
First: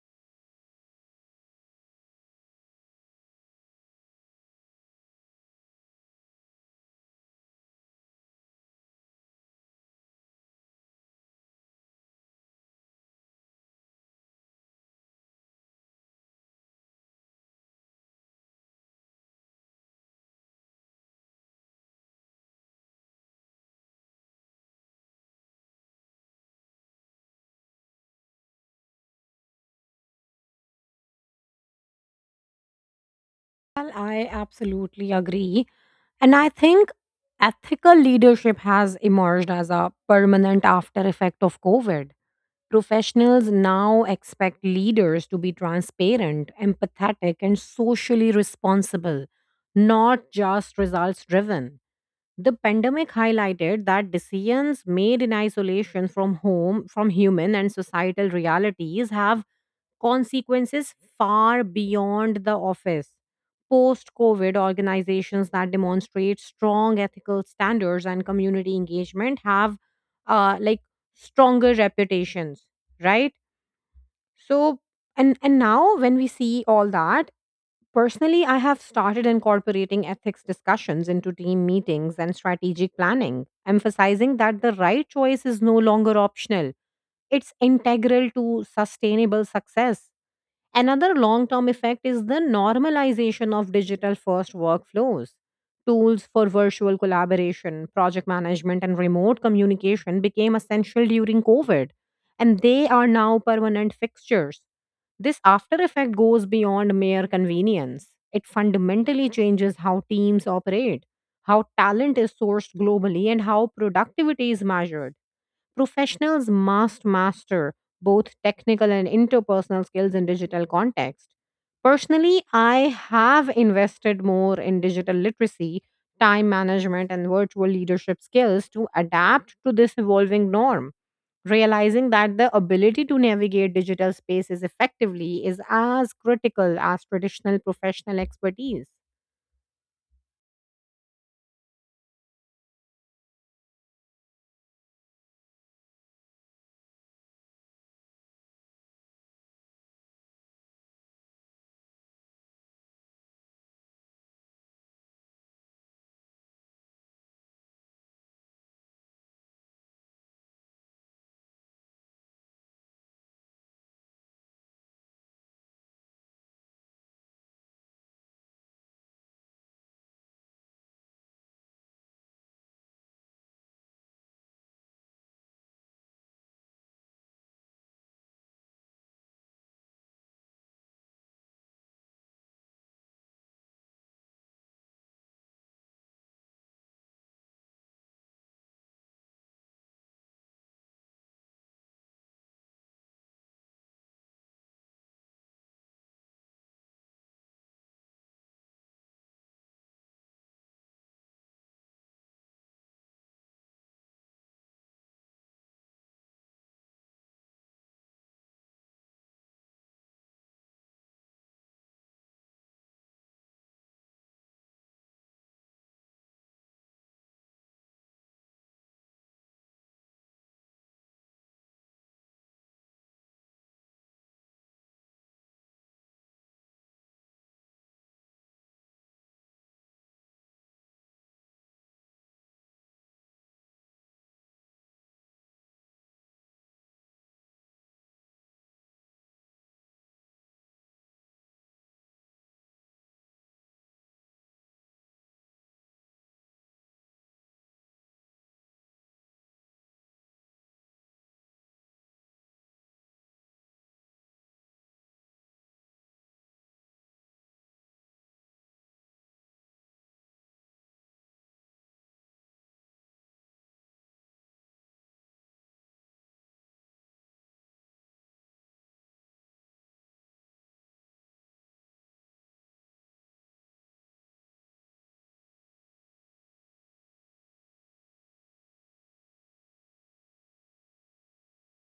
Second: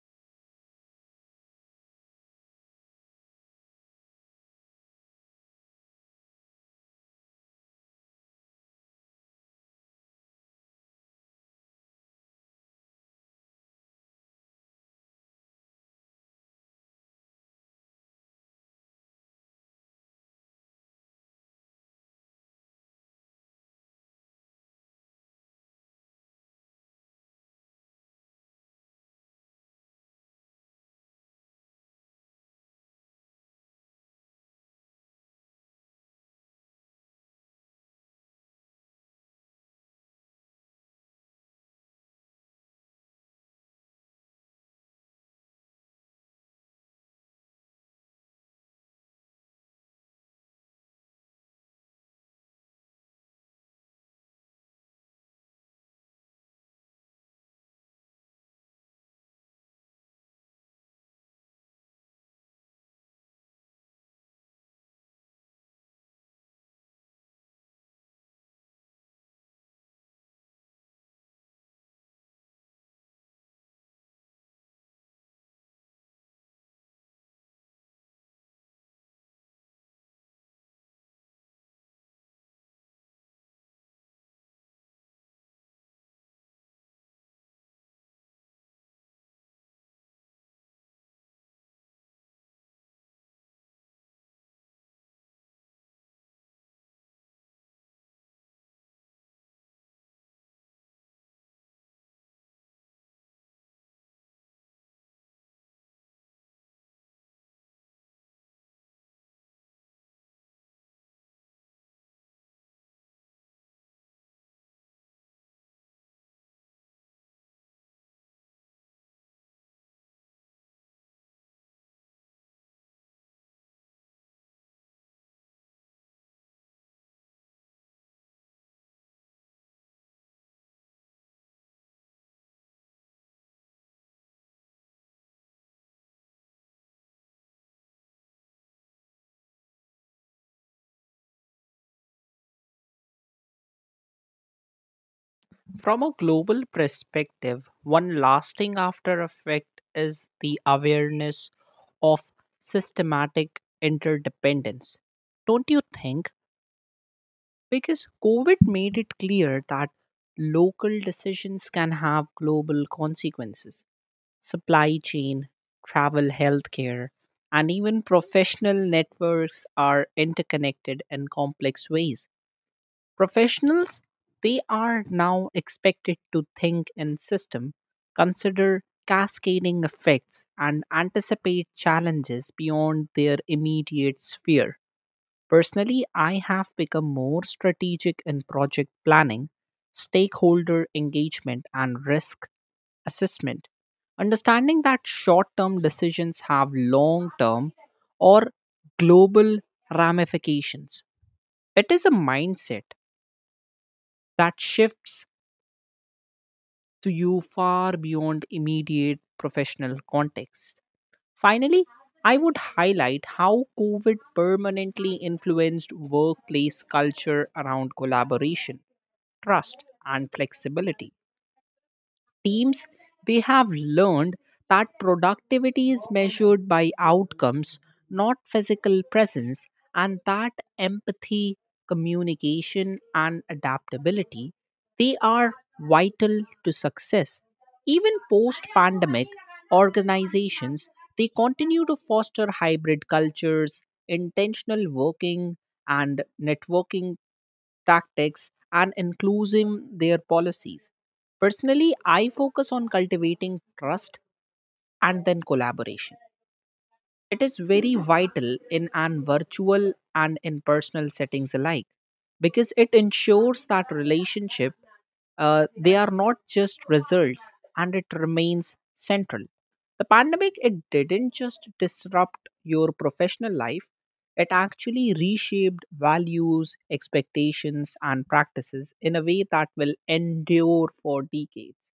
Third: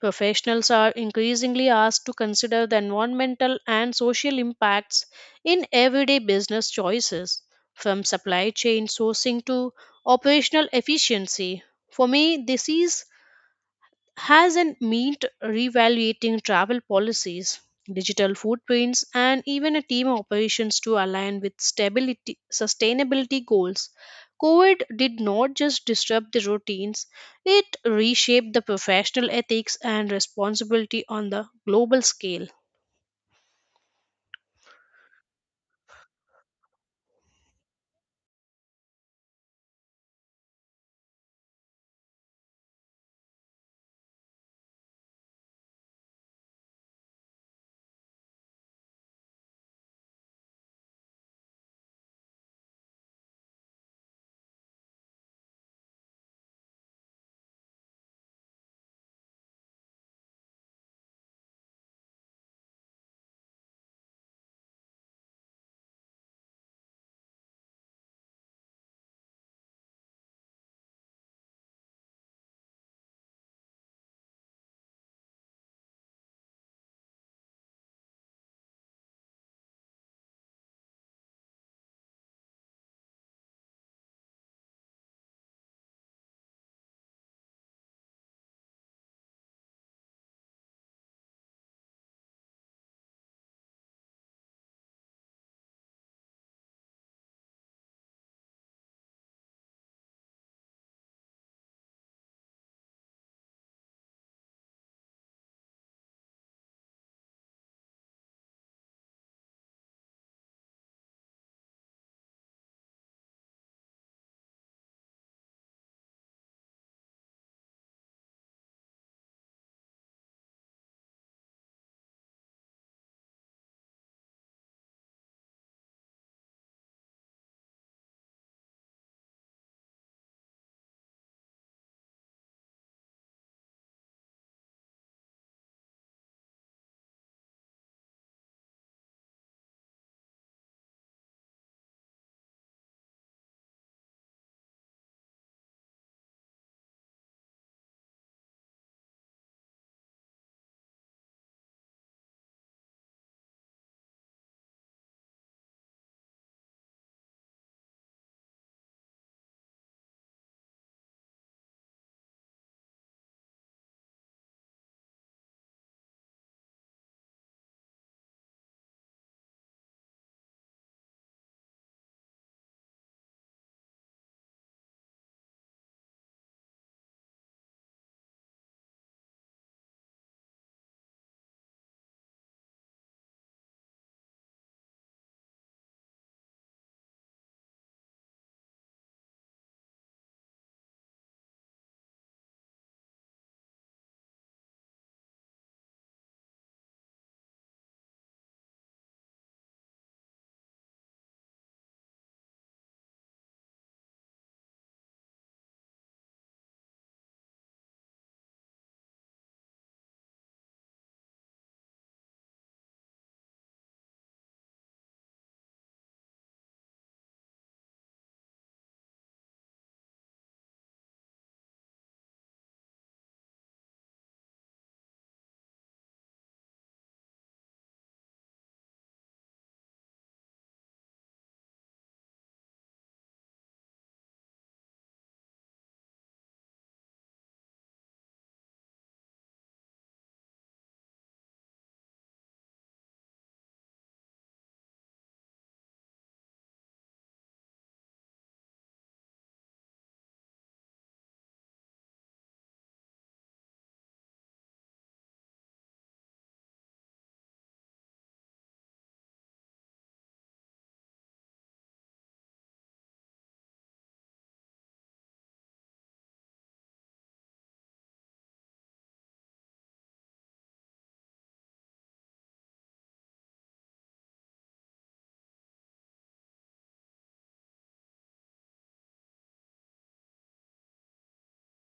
Speaker 3: Professionals are increasingly asked to consider the environmental and social impacts in everyday business choices, from supply chain sourcing to operational efficiency. For me, this is has not meant reevaluating travel policies, digital footprints, and even a team operations to align with stability sustainability goals. COVID did not just disrupt the routines, it reshaped the professional ethics and responsibility on the global scale.
Speaker 2: Well, I absolutely agree. And I think ethical leadership has emerged as a permanent after effect of COVID. Professionals now expect leaders to be transparent, empathetic, and socially responsible, not just results driven. The pandemic highlighted that decisions made in isolation from home, from human and societal realities, have consequences far beyond the office. Post COVID, organizations that demonstrate strong ethical standards and community engagement have uh, like stronger reputations, right? So, and now when we see all that, personally, I have started incorporating ethics discussions into team meetings and strategic planning, emphasizing that the right choice is no longer optional. It's integral to sustainable success. Another long term effect is the normalization of digital first workflows. Tools for virtual collaboration, project management, and remote communication became essential during COVID, and they are now permanent fixtures. This after effect goes beyond mere convenience. It fundamentally changes how teams operate, how talent is sourced globally, and how productivity is measured. Professionals must master both technical and interpersonal skills in digital context. Personally, I have invested more in digital literacy, time management, and virtual leadership skills to adapt to this evolving norm, realizing that the ability to navigate digital spaces effectively is as critical as traditional professional expertise.
Speaker 1: From a global perspective, one lasting after effect is the awareness of systematic interdependence. Don't you think? Because COVID made it clear that local decisions can have global consequences. Supply chain, travel, healthcare, and even professional networks are interconnected in complex ways. Professionals, they are now expected to think in system, consider cascading effects, and anticipate challenges beyond their immediate sphere. Personally, I have become more strategic in project planning, stakeholder engagement, and risk assessment. Understanding that short term decisions have long term or global ramifications. It is a mindset that shifts to you far beyond immediate professional context. Finally, I would highlight how COVID permanently influenced workplace culture around collaboration, trust, and flexibility. Teams, they have learned that productivity is measured by outcomes, not physical presence, and that empathy, communication and adaptability, they are vital to success. Even post pandemic, organizations, they continue to foster hybrid cultures, intentional working, and networking tactics, and including their policies. Personally, I focus on cultivating trust and then collaboration. It is very vital in an virtual and in personal settings alike because it ensures that relationship they are not just results and it remains central. The pandemic it didn't just disrupt your professional life, it actually reshaped values, expectations and practices in a way that will endure for decades.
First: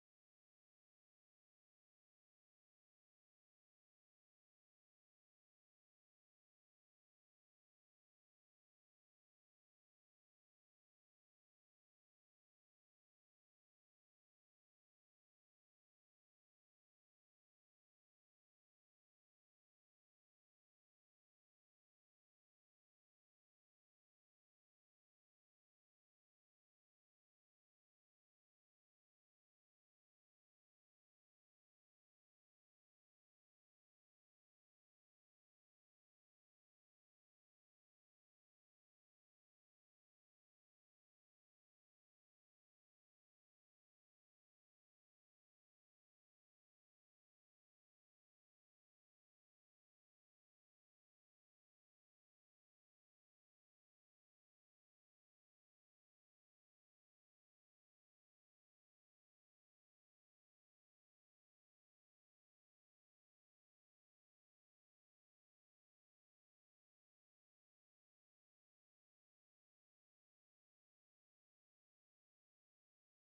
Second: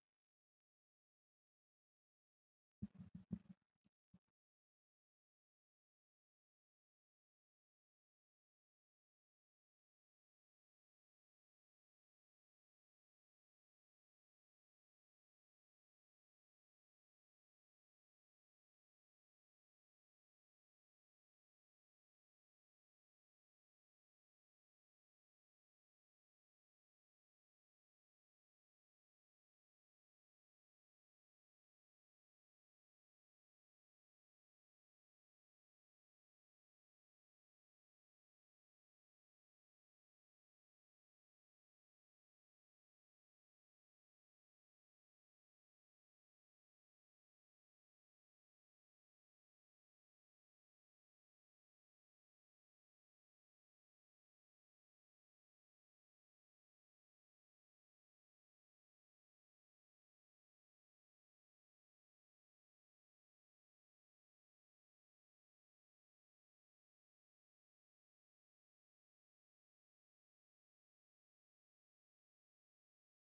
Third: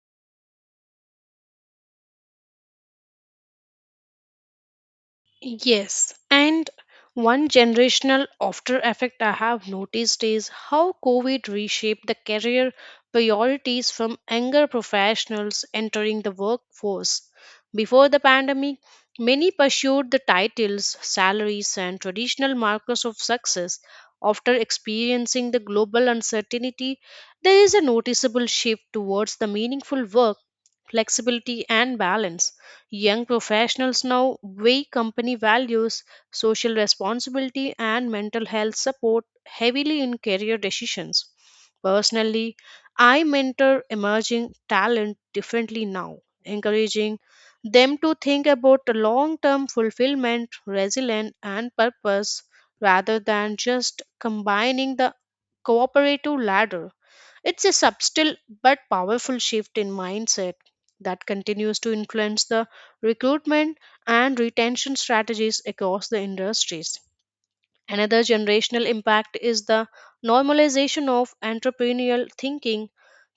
Speaker 3: Yes, and one generational after effect I have noticed is how COVID reshaped the career priorities from younger professionals entering the workforce. Before the pandemic, many pursued the titles, salaries, and traditional markers of success. After experiencing the global uncertainty, there is a noticeable shift towards the meaningful work flexibility, and balance. Young professionals now weigh company values, social responsibility, and mental health support heavily in career decisions. Personally, I mentor emerging talent differently now, encouraging them to think about long term fulfillment, resilience, and purpose rather than just combining the cooperative ladder. It's a subtle but powerful shift in mindset that continues to influence the recruitment and retention strategies across the industries. Another generational impact is the normalization of entrepreneurial thinking.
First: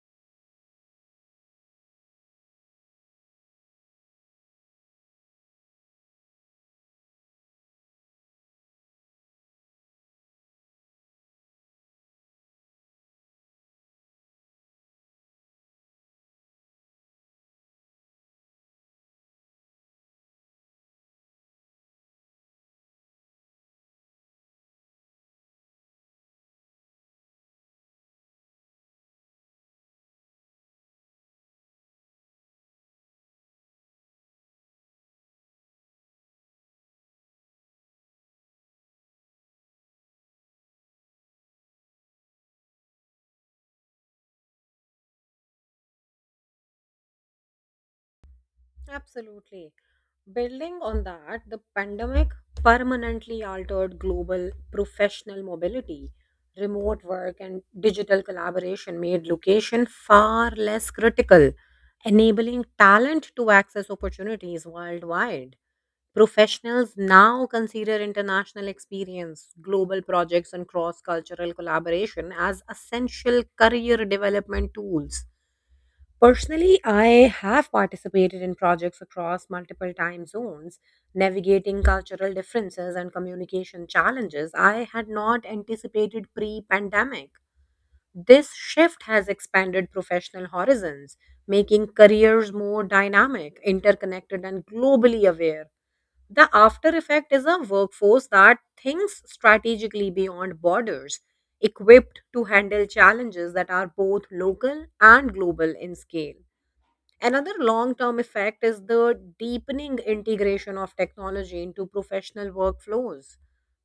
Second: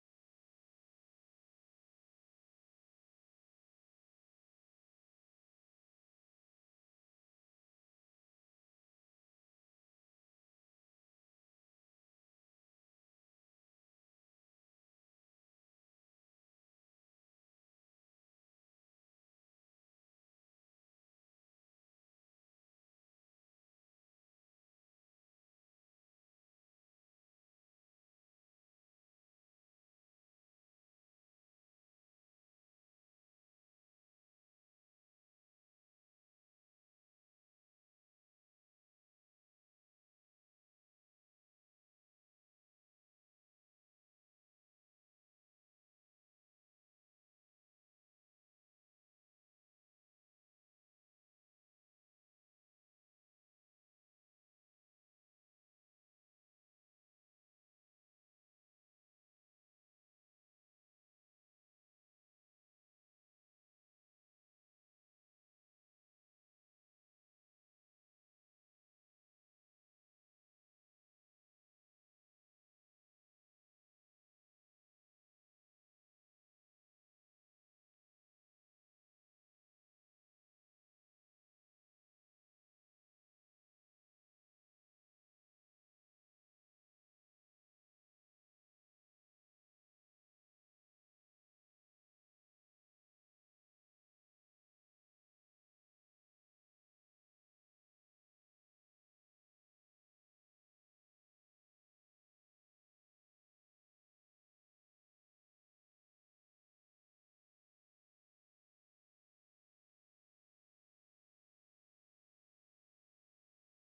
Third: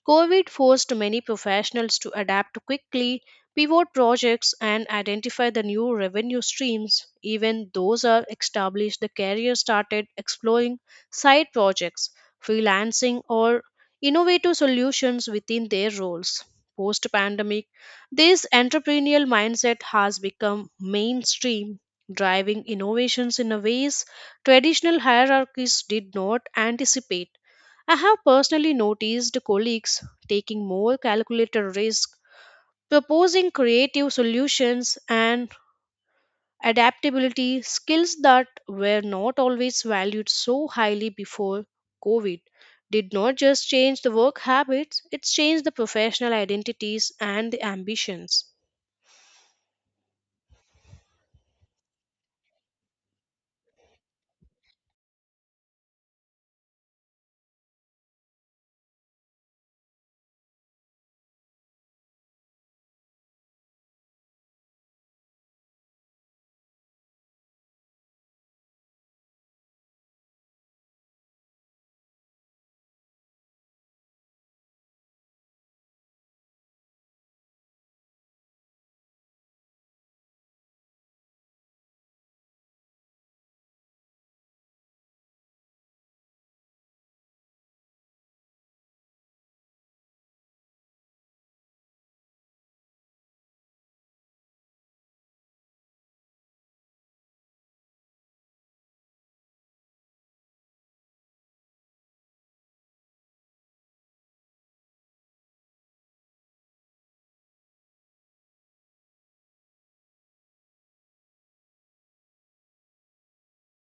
Speaker 3: COVID forced many professionals to adapt quickly, pivot projects, and identify the new revenue streams. Even those are established, the career started exploring side projects, freelancing, or innovative solutions within their roles. Post pandemic, this entrepreneurial mindset has become mainstream, driving innovations in a ways traditional hierarchies did not anticipate. I have personally noticed colleagues taking more calculated risks, proposing creative solutions and adaptability skills that were not always valued so highly before COVID. Did not just change the work habits, it changed the professional identities and the ambitions.
Speaker 2: Absolutely. Building on that, the pandemic permanently altered global professional mobility. Remote work and digital collaboration made location far less critical, enabling talent to access opportunities worldwide. Professionals now consider international experience, global projects, and cross cultural collaboration as essential career development tools. Personally, I have participated in projects across multiple time zones, navigating cultural differences and communication challenges I had not anticipated pre pandemic. This shift has expanded professional horizons, making careers more dynamic, interconnected, and globally aware. The after effect is a workforce that thinks strategically beyond borders, equipped to handle challenges that are both local and global in scale. Another long term effect is the deepening integration of technology into professional workflows.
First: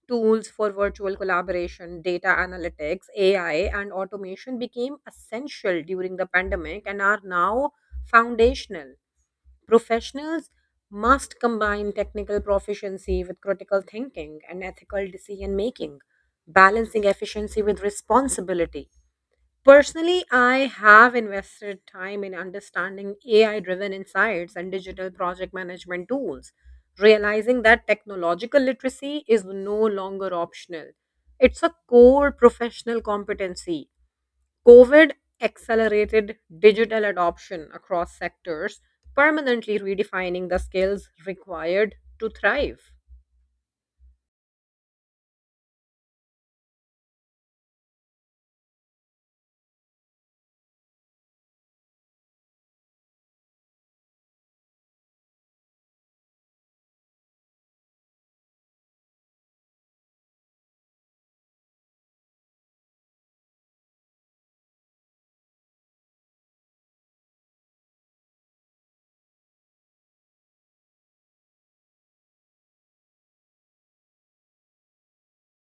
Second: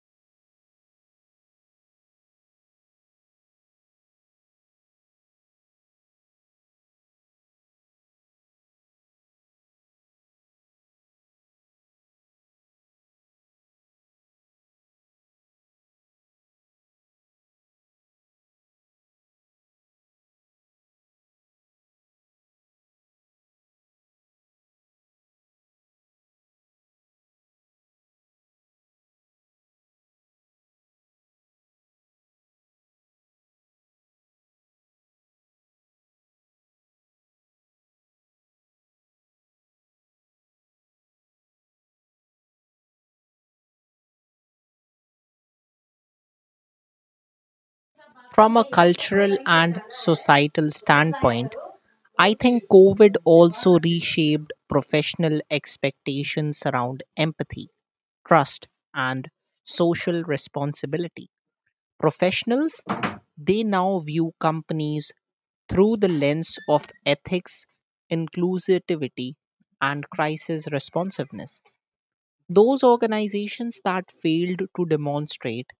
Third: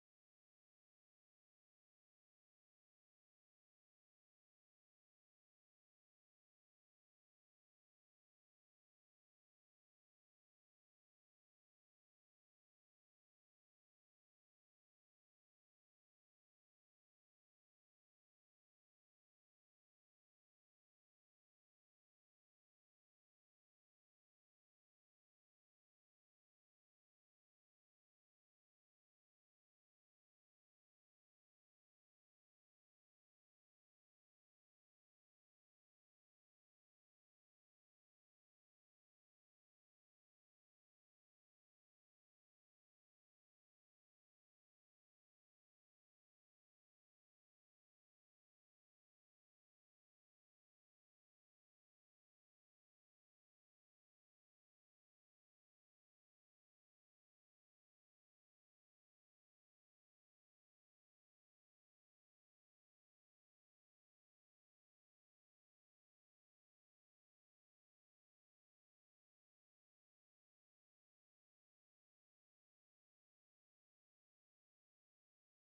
Speaker 2: Tools for virtual collaboration, data analytics, AI, and automation became essential during the pandemic and are now foundational. Professionals must combine technical proficiency with critical thinking and ethical decision making, balancing efficiency with responsibility. Personally, I have invested time in understanding AI driven insights and digital project management tools, realizing that technological literacy is no longer optional. It's a core professional competency. COVID accelerated digital adoption across sectors, permanently redefining the skills required to thrive.
Speaker 1: From a cultural and societal standpoint, I think COVID also reshaped professional expectations around empathy, trust, and social responsibility. Professionals, they now view companies through the lens of ethics, inclusivity, and crisis responsiveness. Those organizations that failed to demonstrate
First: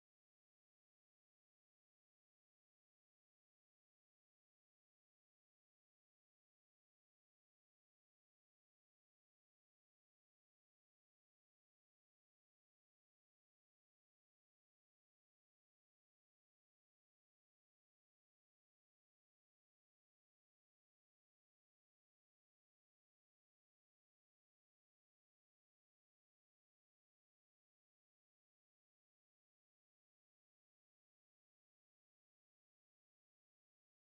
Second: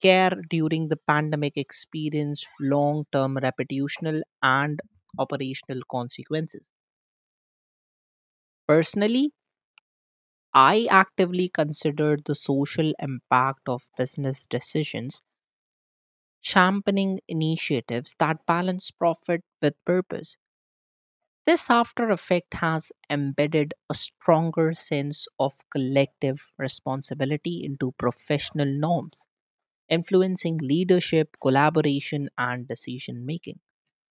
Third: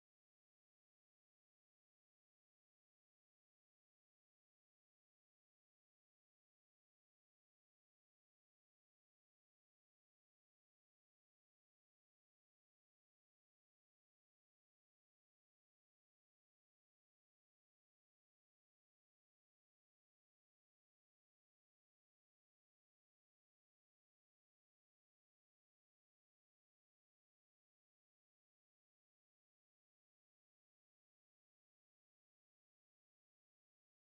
Speaker 1: care during the pandemic experienced long term reputational and operational consequences. Personally, I actively consider the social impact of business decisions, championing initiatives that balance profit with purpose. This after effect has embedded a stronger sense of collective responsibility into professional norms, influencing leadership, collaboration, and decision making.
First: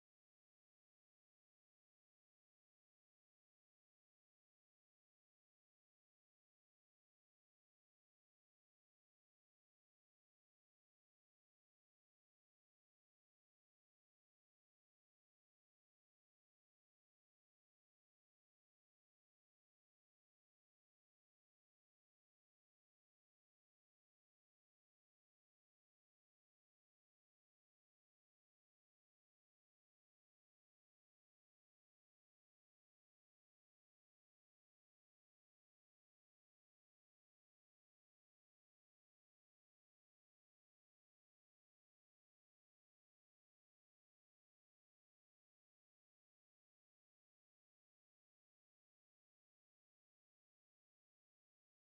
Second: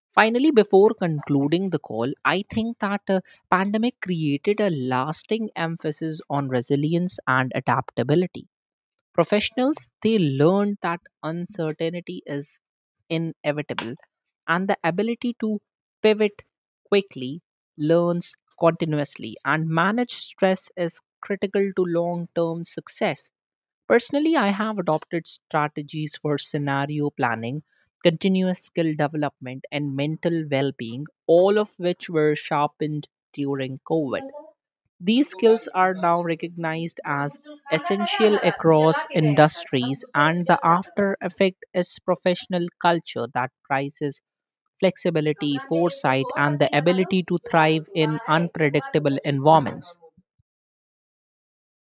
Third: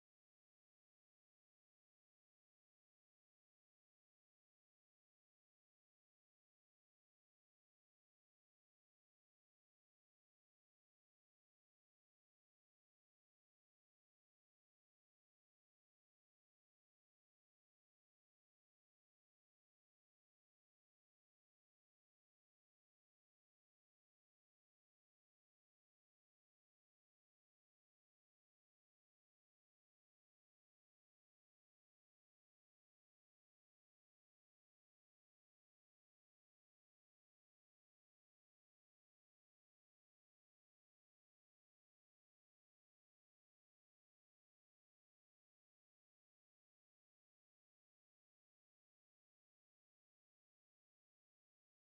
Speaker 1: Finally, before concluding the call, I think that pandemic created a lasting emphasis on resilience and adaptability. Professionals, they learned that uncertainty is inevitable and the ability to pivot quickly, learns continuously, and manage stress is critical to long term success. Personally, I have adopted strategies for scenario planning, continuous skill development, and mental well being, all of which were sharpened during COVID. These skills are now recognized as essential across industries, and the after effect is professional culture that prizes flexibility, foresight, and the ability to thrive in unpredictable environments.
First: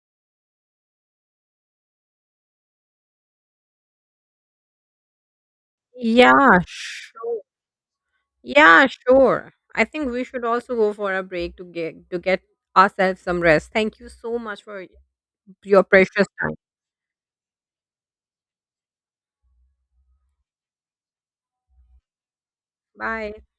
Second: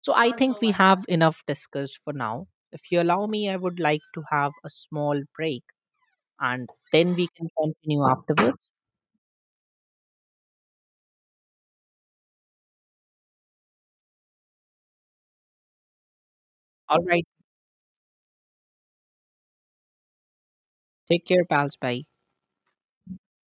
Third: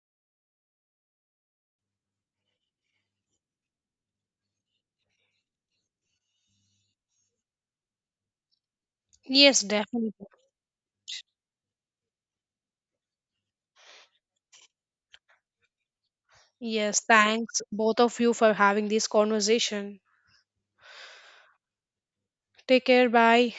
Speaker 1: So, I think we have enough discussed for now. If you allow me, I would like to have a small break
Speaker 2: Yeah,
Speaker 1: and then we
Speaker 2: sure.
Speaker 1: can continue afterwards.
Speaker 2: Yeah, sure.
Speaker 3: Yes,
Speaker 2: I think
Speaker 3: definitely.
Speaker 2: we should also go for a break to get ourselves some rest. Thank you so much for your precious time.
Speaker 1: All
Speaker 3: Yes,
Speaker 1: right,
Speaker 3: thanks both of you for having this conversation.
Speaker 1: take care, pals. Bye.
Speaker 3: Take care.
Speaker 2: Bye.
Speaker 3: Bye.